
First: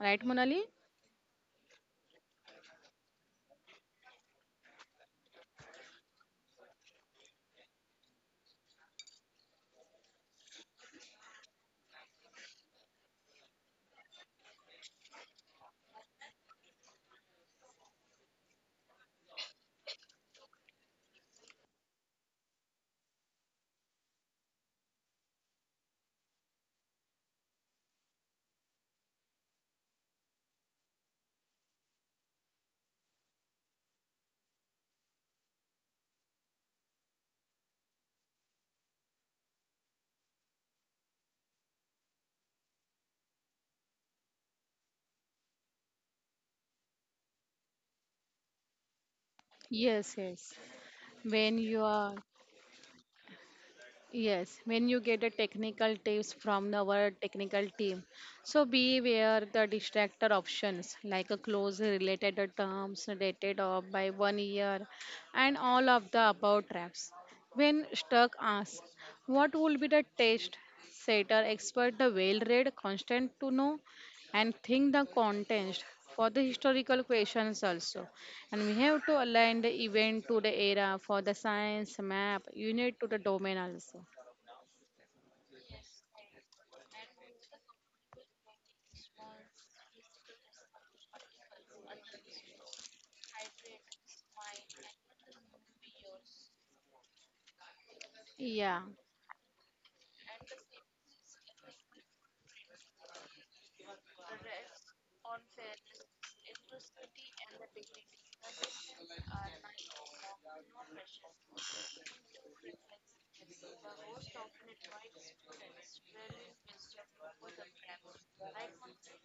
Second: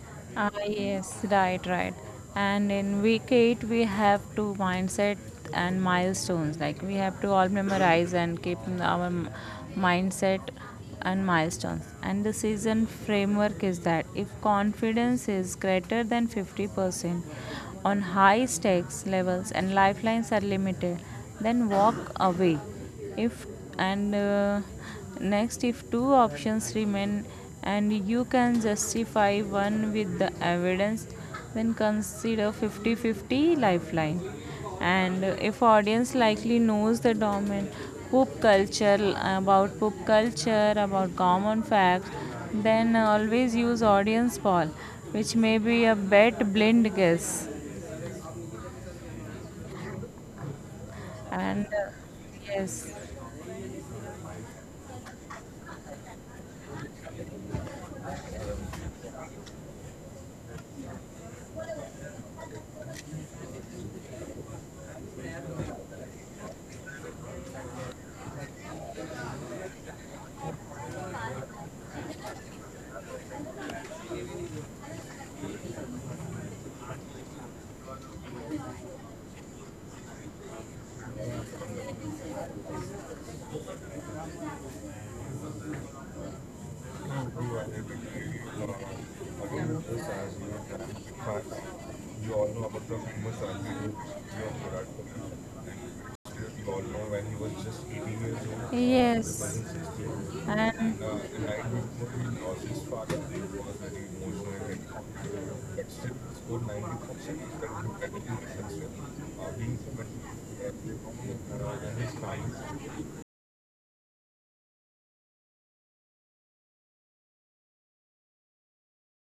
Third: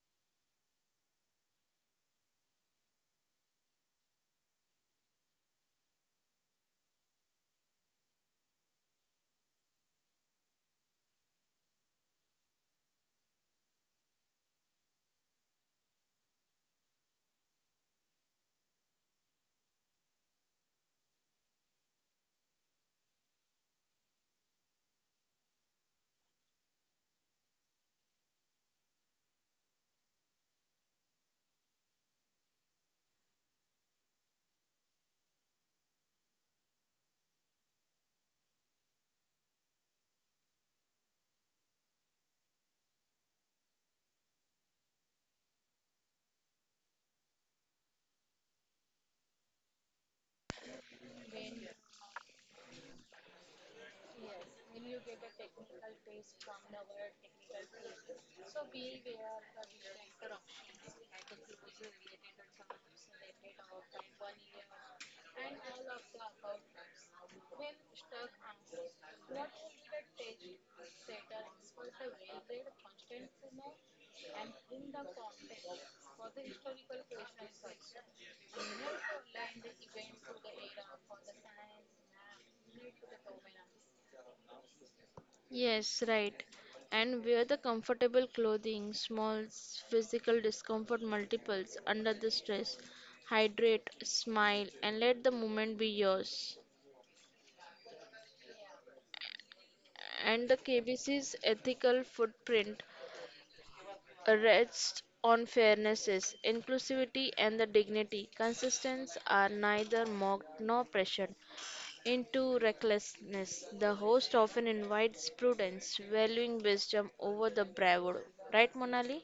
[SPEAKER 2] right,
[SPEAKER 1] Ah,
[SPEAKER 2] Monali?
[SPEAKER 1] yes, right, right. And in week eight, we have to mindset and milestones. Like we have to all memorize and keep our mindset and milestones. And the season framework is that if confidence is greater than 50% on high stakes levels and lifelines are limited, then walk away. If and Next, if two options remain and you can justify one with the evidence, then consider 50-50 lifeline. And if audience likely knows the domain, poop culture, about common facts, then always use audience poll, which may be a bet blind guess.
[SPEAKER 2] Yes, yes, when
[SPEAKER 1] And
[SPEAKER 2] you
[SPEAKER 1] uh,
[SPEAKER 2] are.
[SPEAKER 1] yes,
[SPEAKER 2] Yes, when you get the technical tips from our technical team, so beware the distractor options like a close related terms dated off by 1 year and all of the above traps. When stuck, ask what will be the test setter expert the well read constant to know and think the context for the historical questions also and we have to align the event to the era for the science map unit to the domain also.
[SPEAKER 3] Yes, right. And wear the comfortable clothing, physical discomfort multiples under the stress. Hydrate, smile, and let the moment be yours.
[SPEAKER 2] Yeah,
[SPEAKER 1] yes,
[SPEAKER 3] And the
[SPEAKER 1] and
[SPEAKER 3] KBC's ethical footprint rests on fairnesses, inclusivity, and the dignity. Consistence are neither mocked nor pressured into recklessness. The host often invites prudence, valuing wisdom over the bravado. Right, Monali?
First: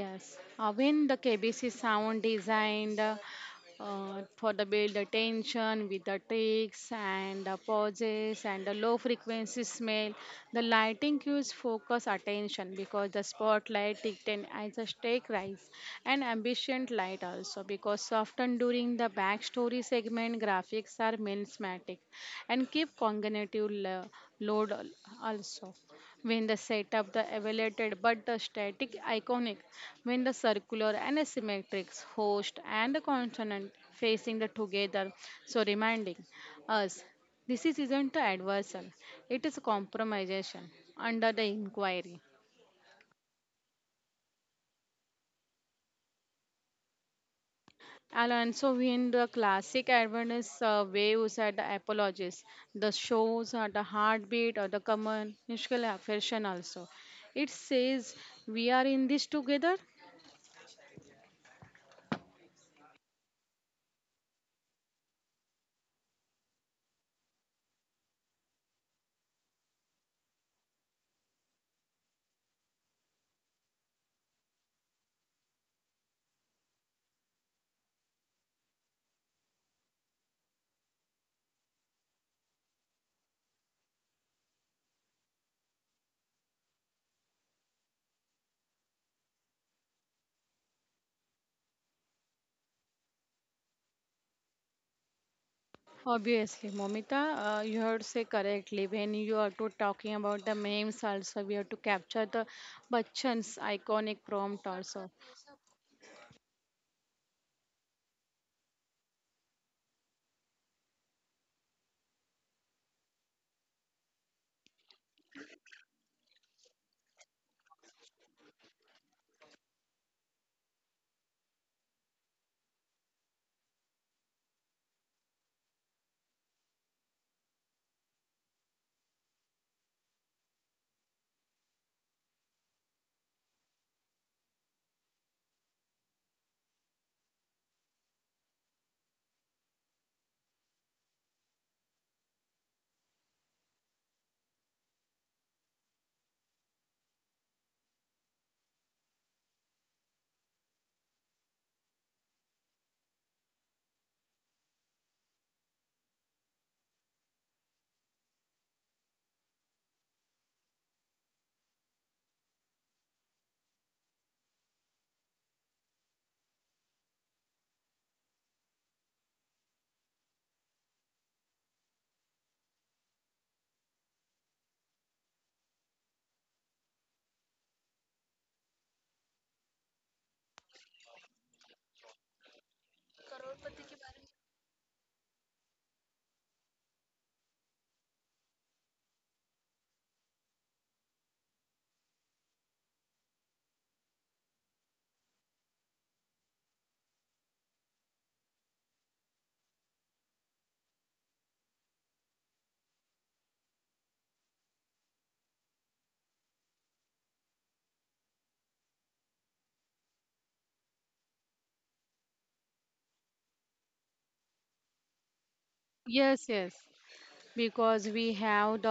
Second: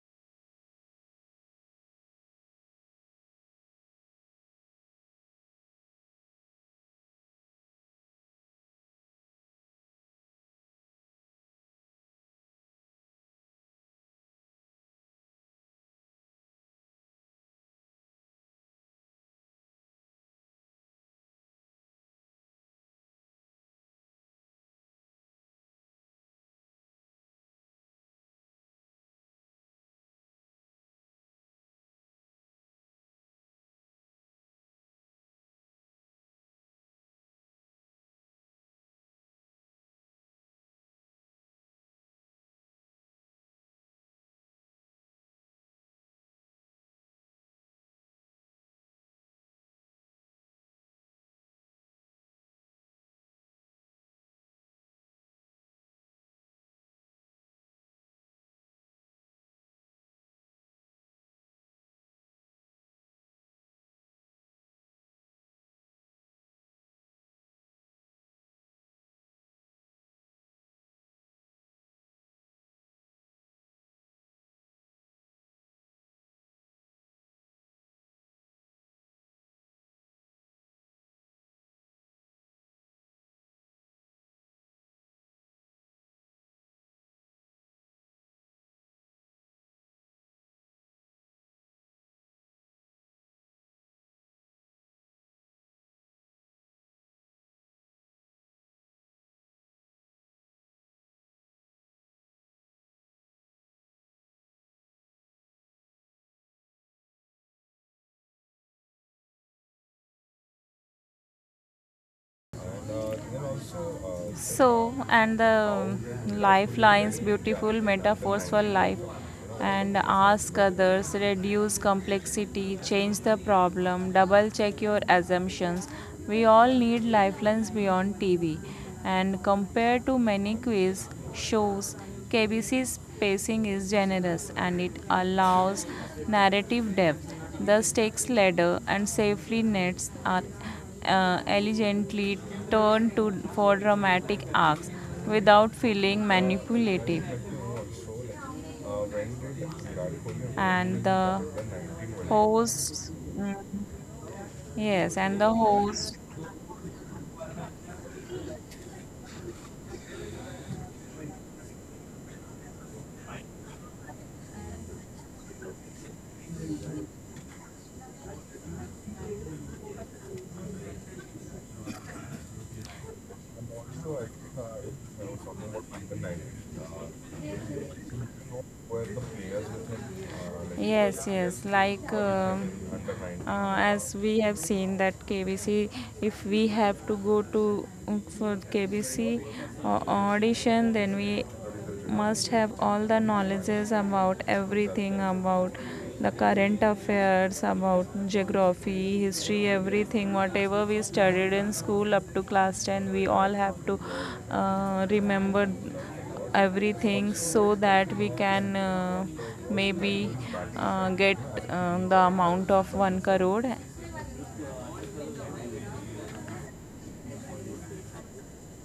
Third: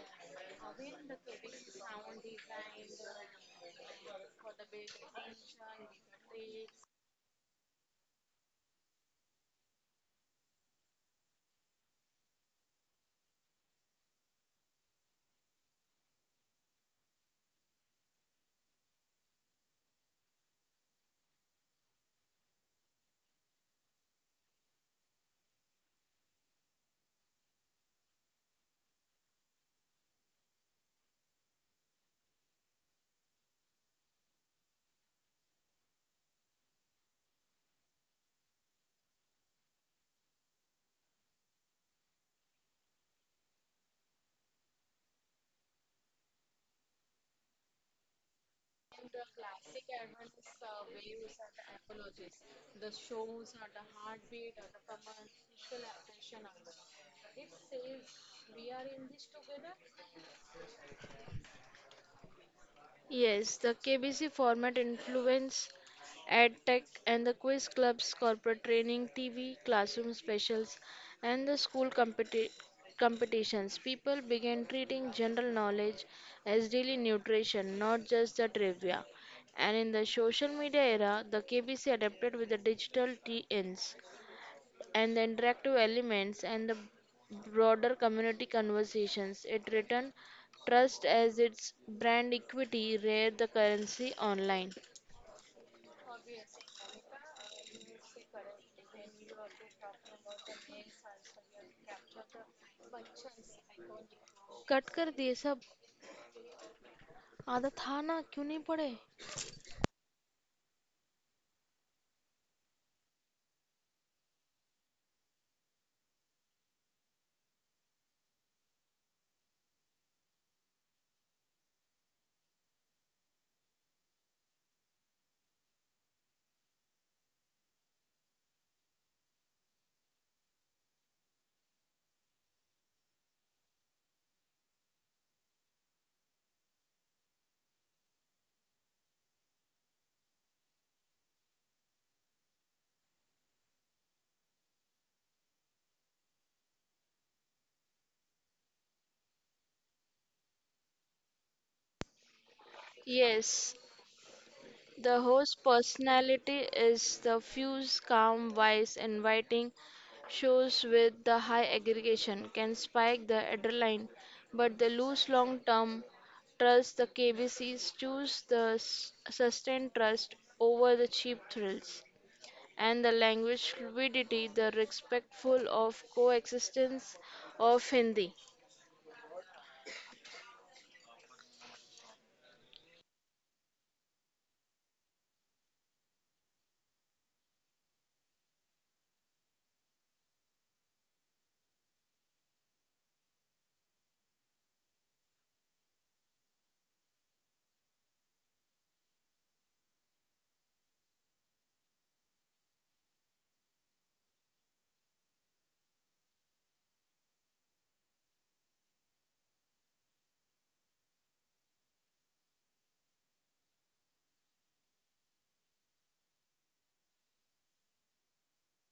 [SPEAKER 2] yes. When the KBC sound designed for the build the tension with the tricks and the pauses and the low frequency smell, the lighting cues focus attention because the spotlight ticked as a stake rise and ambient light also because often during the backstory segment graphics are melismatic and keep cognitive load also. When the setup, the elevated but the static iconic, when the circular and asymmetric host and the consonant facing the together, so reminding us this is isn't the adversal, it is a compromisation under the inquiry. Alonso in the classic Adventist waves at the apologies, the shows or the heartbeat or the commercial affection also. It says we are in this together.
[SPEAKER 3] Yes, the KBC format influenced EdTech and the quiz clubs, corporate training, TV, classroom specials, and the competitions. People began treating general knowledge as daily nutrition, not just the trivia. And in the social media era, the KBC adapted with the digital TNs and the interactive elements and the broader community conversations. It returned trust as its brand equity, rare the currency online.
[SPEAKER 2] Obviously, Momita, you heard say correctly. When you are to talking about the memes, also we have to capture the Bachchan's iconic prompt
[SPEAKER 3] cut कर
[SPEAKER 2] also.
[SPEAKER 3] दिए सब आदत था ना क्यों नहीं पढ़े
[SPEAKER 1] so, and the lifelines, beautiful metaphors for life, and ask others, reduce complexity, change the problem, double check your assumptions. We all need lifelines beyond TV, and compared to many quiz shows, KBC's pacing is generous and it allows narrative depth. The stakes ladder and safely nets are elegantly turned to for dramatic arcs without feeling manipulative and the host. mm,
[SPEAKER 3] Yes,
[SPEAKER 1] yes,
[SPEAKER 3] the
[SPEAKER 1] and the
[SPEAKER 3] host's
[SPEAKER 1] host.
[SPEAKER 3] personality is the fuse, calm, wise, inviting. Shows with the high aggregation can spike the adrenaline, but the loose long term trust the KBCs choose the sustained trust over the cheap thrills. And the language fluidity, the respectful of coexistence of Hindi.
[SPEAKER 1] Yes, yes. Like as we have seen that KBC, if we have to go to for KBC audition, then we must have all the knowledges about everything, about the current affairs, about geography, history, everything whatever we studied in school up to class 10. We all have to remember everything so that we can maybe get the amount of 1 crore.
[SPEAKER 2] Yes, yes, because we have the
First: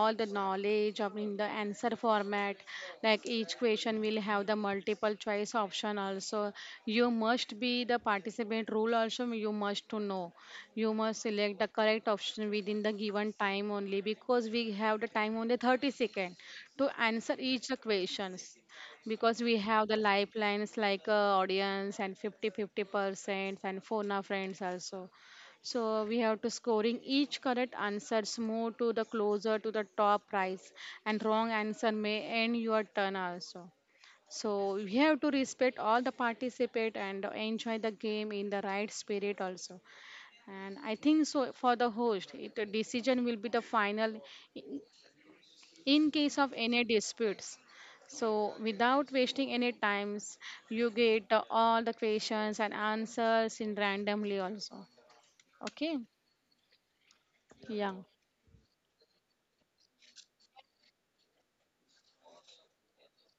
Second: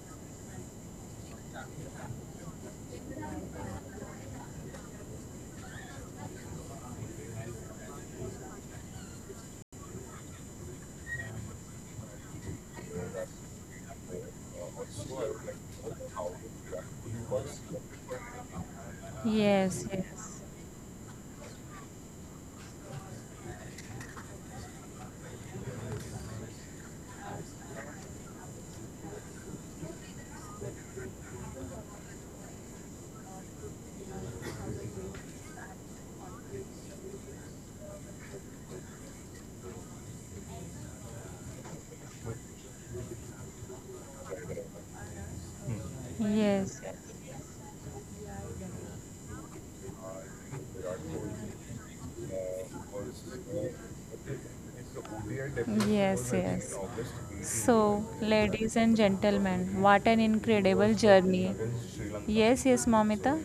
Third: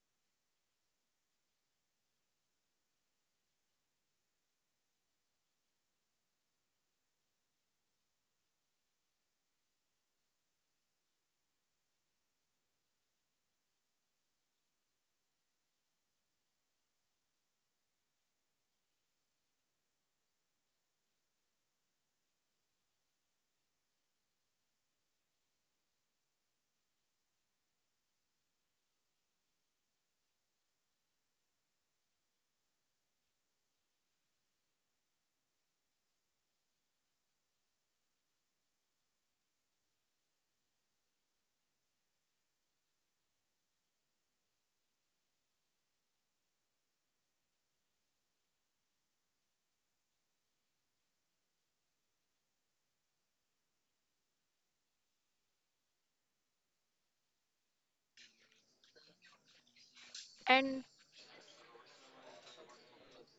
[SPEAKER 2] all the knowledge of in the answer format like each question will have the multiple choice option also, you must be the participant rule also, you must to know, you must select the correct option within the given time only because we have the time only 30 second to answer each the questions because we
[SPEAKER 1] Yes,
[SPEAKER 2] have the
[SPEAKER 1] yes,
[SPEAKER 2] lifelines like audience and 50 50 percent and phone a friends also so we have to scoring each correct answers more to the closer to the top prize and wrong answer may end your turn also. So we have to respect all the participate and enjoy the game in the right spirit also. And I think so for the host, it, the decision will be the final in, in case of
[SPEAKER 1] yes,
[SPEAKER 2] any
[SPEAKER 1] yes.
[SPEAKER 2] disputes. So without wasting any times, you get all the questions and answers in randomly also. Okay.
[SPEAKER 1] Yes, yes.
[SPEAKER 2] Yeah.
[SPEAKER 1] So, ladies and gentlemen, what an
[SPEAKER 3] And
[SPEAKER 1] incredible journey. Yes, yes, Momita.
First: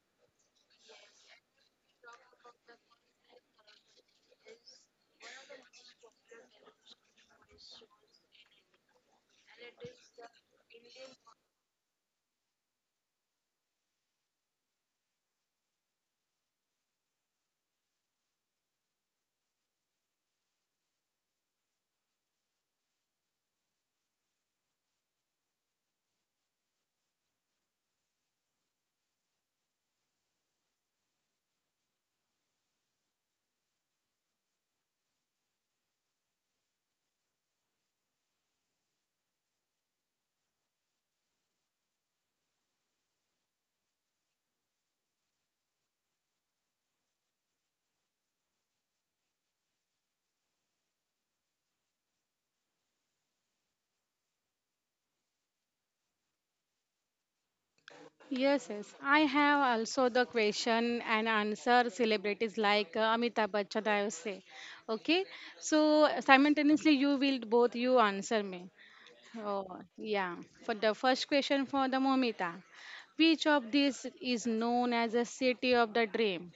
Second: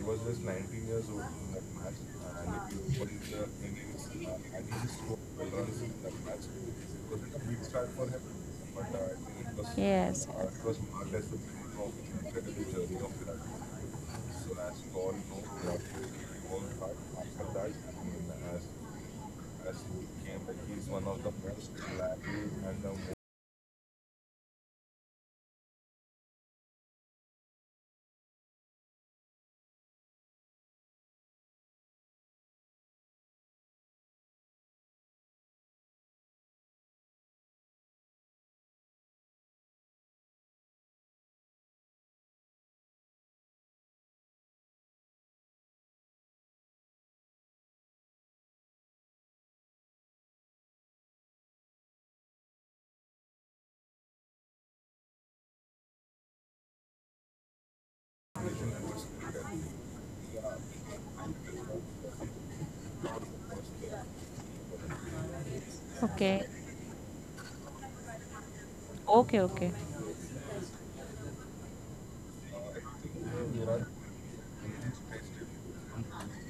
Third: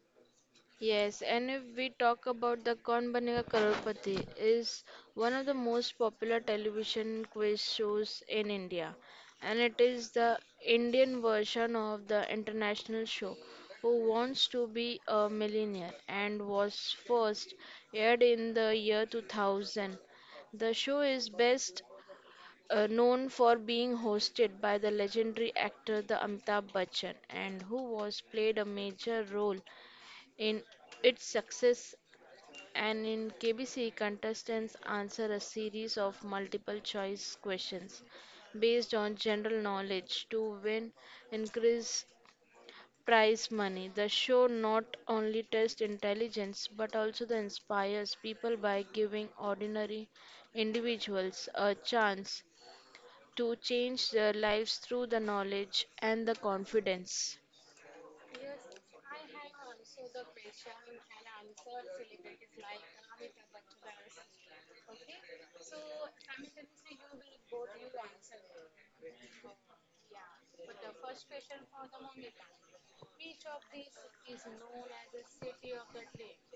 [SPEAKER 3] yes, and if we talk about the Kaun Banega Crorepati is one of the most popular television quiz shows in India, and it is
[SPEAKER 1] Yes.
[SPEAKER 3] the Indian version of the international show Who Wants to Be a Millionaire and was first aired in the year 2000. The show is best known for being hosted by the legendary actor the Amitabh Bachchan and who was played a major role in its success and in KBC, contestants answer a series of multiple choice questions based on general knowledge to win increased prize money. The show not only tests intelligence but also the inspires people by giving ordinary individuals a chance to change their lives through the knowledge and the confidence.
[SPEAKER 2] Yes, yes. I have also the question and answer celebrities like Amitabh Bachchan, I will say. Okay. So
[SPEAKER 1] Okay.
[SPEAKER 2] simultaneously, you will both you answer me.
[SPEAKER 1] Okay,
[SPEAKER 2] Oh,
[SPEAKER 1] okay.
[SPEAKER 2] yeah. For the first question for the Momita, which of these is known as the city of the dream?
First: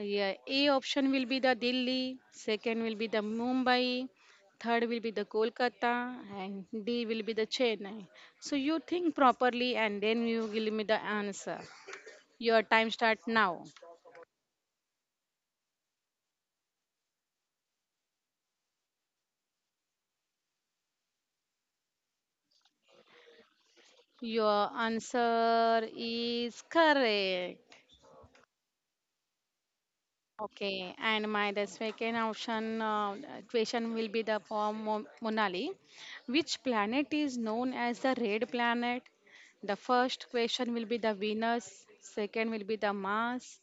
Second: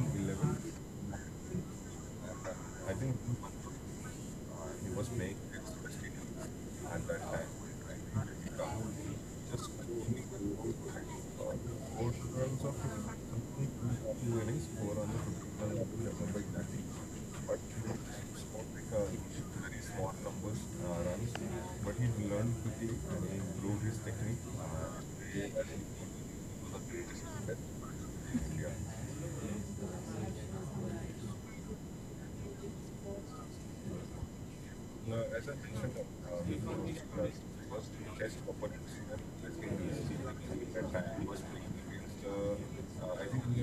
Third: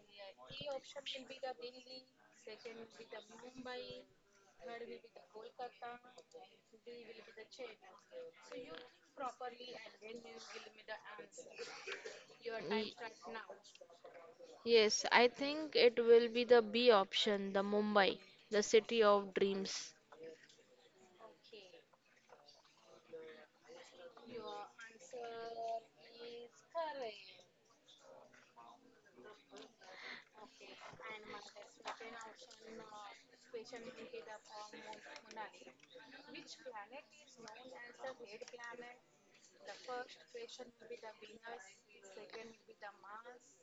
[SPEAKER 2] Yeah, A option will be the Delhi, second will be the Mumbai, third will be the Kolkata, and D will be the Chennai. So you think properly and then you give me the answer. Your time start now.
[SPEAKER 3] Yes, I think it will be the B option, the Mumbai, the city of dreams.
[SPEAKER 2] Your answer is correct. Okay, and my the second option question will be the form Monali. Which planet is known as the red planet? The first question will be the Venus, second will be the Mars,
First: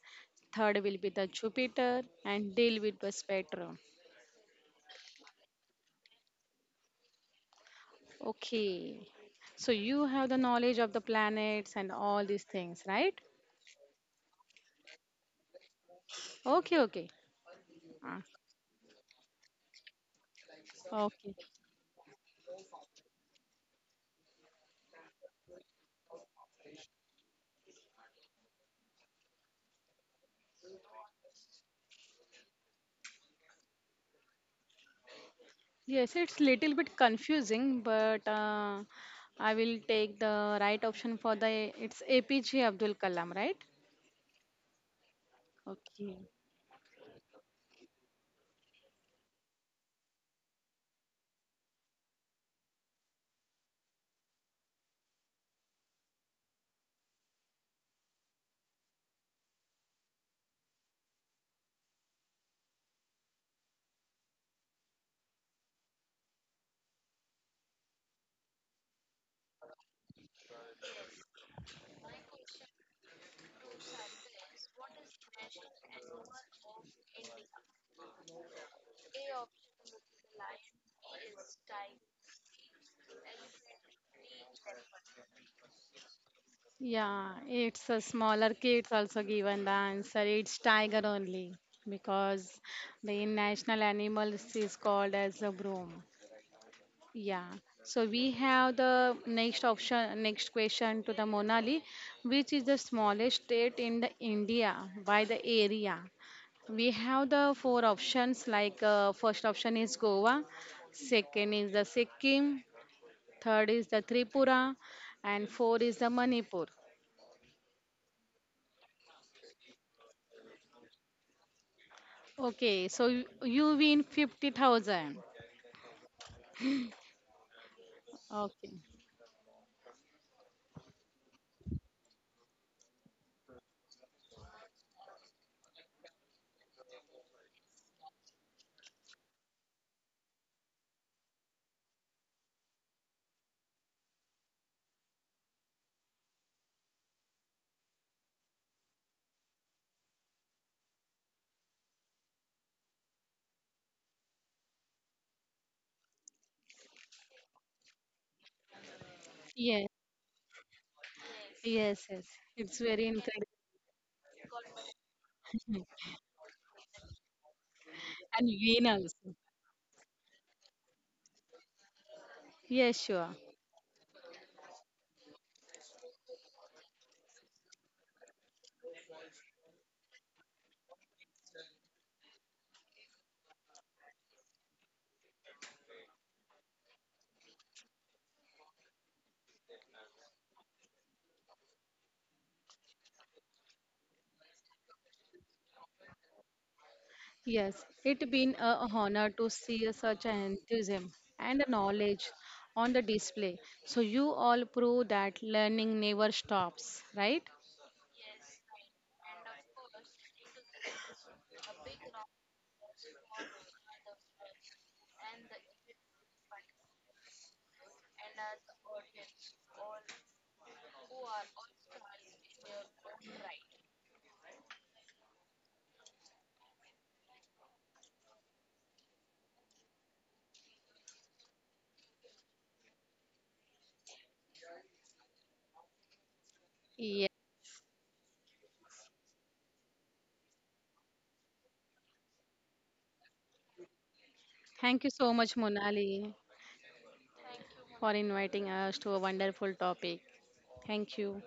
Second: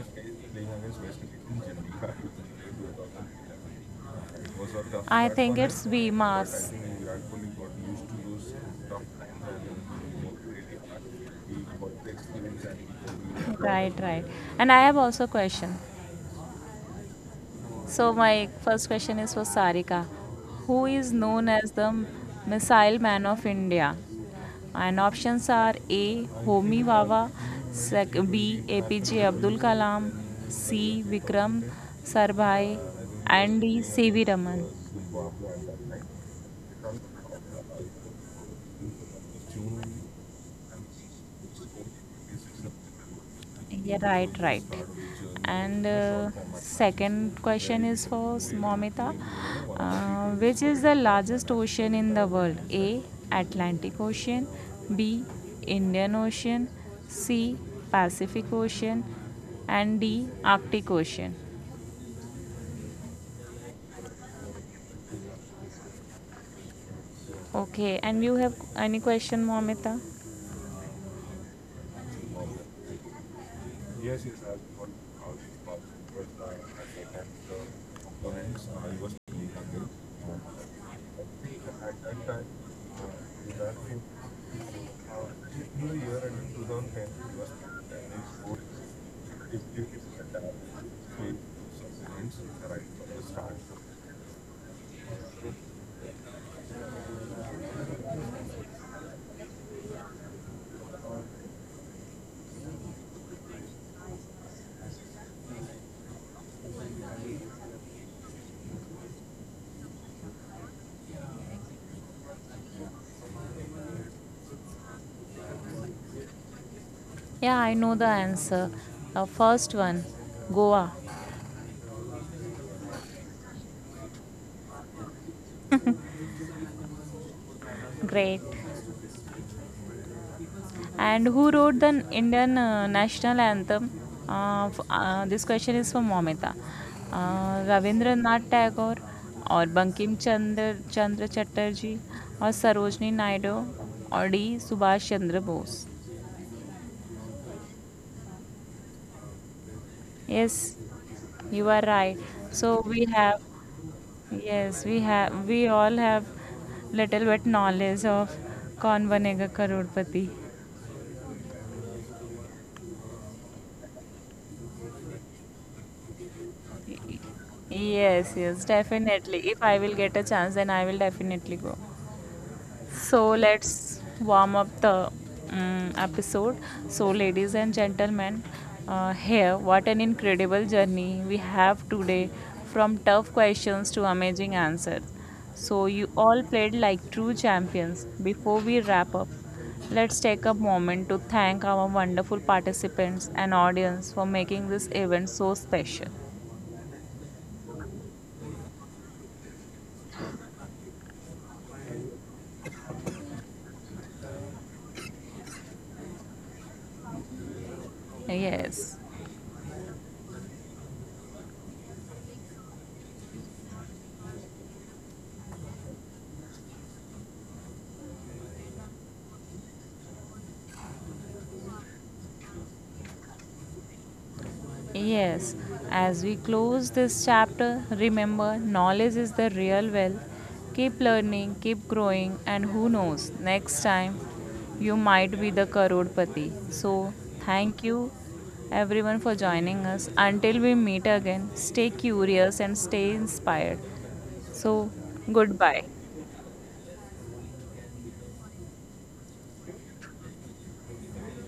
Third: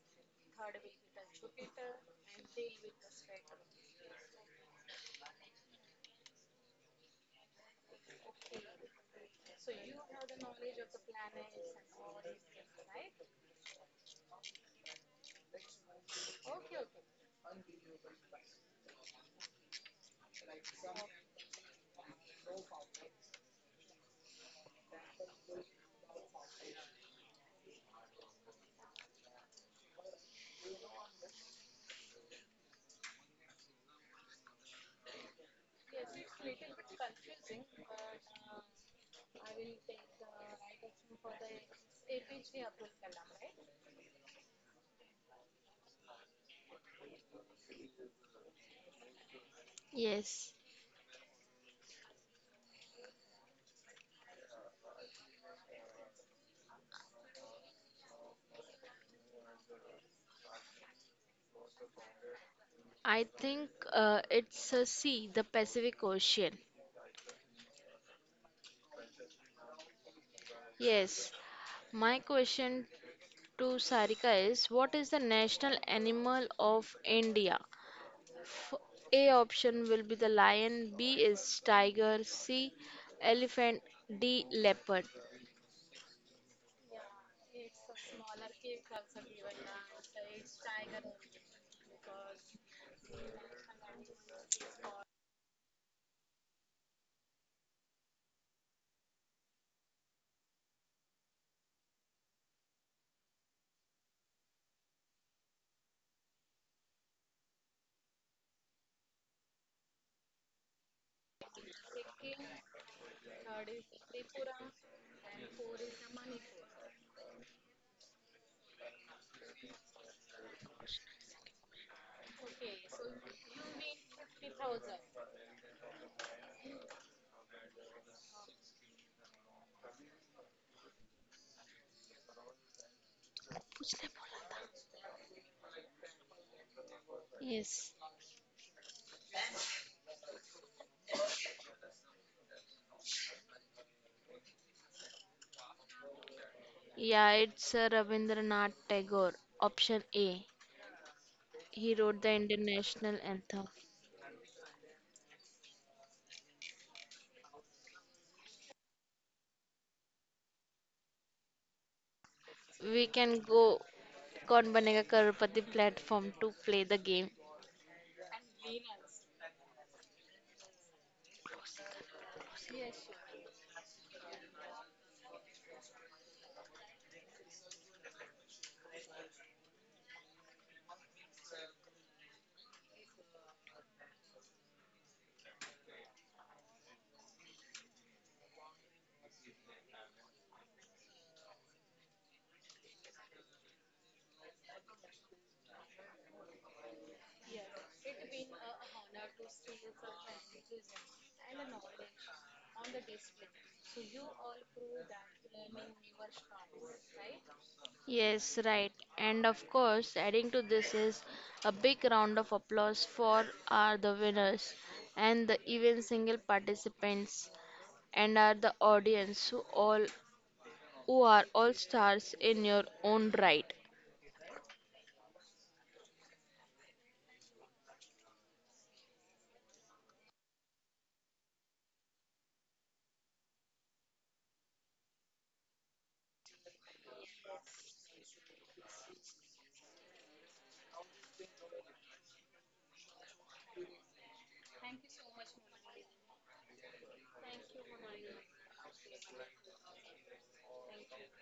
[SPEAKER 2] third will be the Jupiter, and deal with the spectrum.
[SPEAKER 1] Think M A S, but I VMAS.
[SPEAKER 2] Okay, so you have the knowledge of the planets and all these things, right?
[SPEAKER 1] Right, right. And I have also a question.
[SPEAKER 2] Okay, okay.
[SPEAKER 1] So
[SPEAKER 2] Ah,
[SPEAKER 1] my first question is for Sarika. Who is
[SPEAKER 2] okay.
[SPEAKER 1] known as the Missile Man of India? And options are A. Homi Vawa, B. APJ Abdul Kalam, C. Vikram Sarabhai, and D. C. V. Raman.
[SPEAKER 2] Yes, it's little bit confusing, but I will take the right option for the it's APJ Abdul Kalam, right?
[SPEAKER 1] Yeah, right, right. And
[SPEAKER 2] Okay.
[SPEAKER 1] second question is for Momita,
[SPEAKER 3] Yes.
[SPEAKER 1] which is the largest ocean in the world? A. Atlantic Ocean, B. Indian Ocean, C. Pacific Ocean, and D. Arctic Ocean.
[SPEAKER 3] I think it's a C, the Pacific Ocean.
[SPEAKER 1] Okay, and you have any question, Momita?
[SPEAKER 3] Yes, my question to Sarika is what is the national animal of India? F- A option will be the lion, B is tiger, C elephant, D leopard.
[SPEAKER 2] Yeah, it's a smaller kids also given the answer. It's tiger only because the national animal is called as a broom. Yeah, so we have the next option, next question to the Monali, which is the smallest state in the India by the area. We have the four options like first option is Goa, second is the Sikkim, third is the Tripura, and four is the Manipur.
[SPEAKER 1] Yeah, I know the answer. First one, Goa.
[SPEAKER 2] Okay, so you win 50,000.
[SPEAKER 1] Great.
[SPEAKER 2] Okay.
[SPEAKER 1] And who wrote the Indian national anthem?
[SPEAKER 3] पूछ
[SPEAKER 1] This question is for Momita.
[SPEAKER 3] बोला। Yes.
[SPEAKER 1] Ravindranath Tagore or Bankim Chandra Chatterjee or Sarojini Naidu or D. Subhash Chandra Bose.
[SPEAKER 3] Yeah, it's Rabindranath Tagore, option A.
[SPEAKER 1] Yes, you are
[SPEAKER 3] He
[SPEAKER 1] right.
[SPEAKER 3] wrote the Indian
[SPEAKER 1] So we
[SPEAKER 3] national
[SPEAKER 1] have
[SPEAKER 3] anthem.
[SPEAKER 1] Yes, we have. We all have little bit knowledge of कौन बनेगा
[SPEAKER 2] Yes,
[SPEAKER 1] Crorepati.
[SPEAKER 2] yes, yes. It's very
[SPEAKER 3] We
[SPEAKER 2] encouraging
[SPEAKER 3] can go Kaun Banega Crorepati platform to play the game.
[SPEAKER 1] Yes,
[SPEAKER 2] and
[SPEAKER 1] yes,
[SPEAKER 2] win also.
[SPEAKER 1] definitely. If I will get a chance, then I will definitely go.
[SPEAKER 2] Yes,
[SPEAKER 1] So
[SPEAKER 2] sure.
[SPEAKER 1] let's warm up the episode. So, ladies and gentlemen, here, what an incredible journey we have today from tough questions to amazing answers. So, you all played like true champions. Before we wrap up, let's take a moment to thank our wonderful participants and audience for making this event so special.
[SPEAKER 2] Yes, it been a honor to see such an enthusiasm and a knowledge on the display. So you all prove that learning never stops, right?
[SPEAKER 3] Yes,
[SPEAKER 1] Yes.
[SPEAKER 3] right. And of course, adding to this is a big round of applause for are the winners and the even single participants and are the audience who all who are all stars in your own right.
[SPEAKER 1] Yes, as we close this chapter, remember knowledge is the real wealth. Keep learning, keep growing, and who knows, next time you might be the Karodpati. So,
[SPEAKER 2] Yes.
[SPEAKER 1] thank you everyone for joining us. Until we meet again, stay curious and stay inspired. So,
[SPEAKER 2] Thank you so much,
[SPEAKER 1] goodbye.
[SPEAKER 2] Monali, for inviting us to a wonderful topic. Thank you.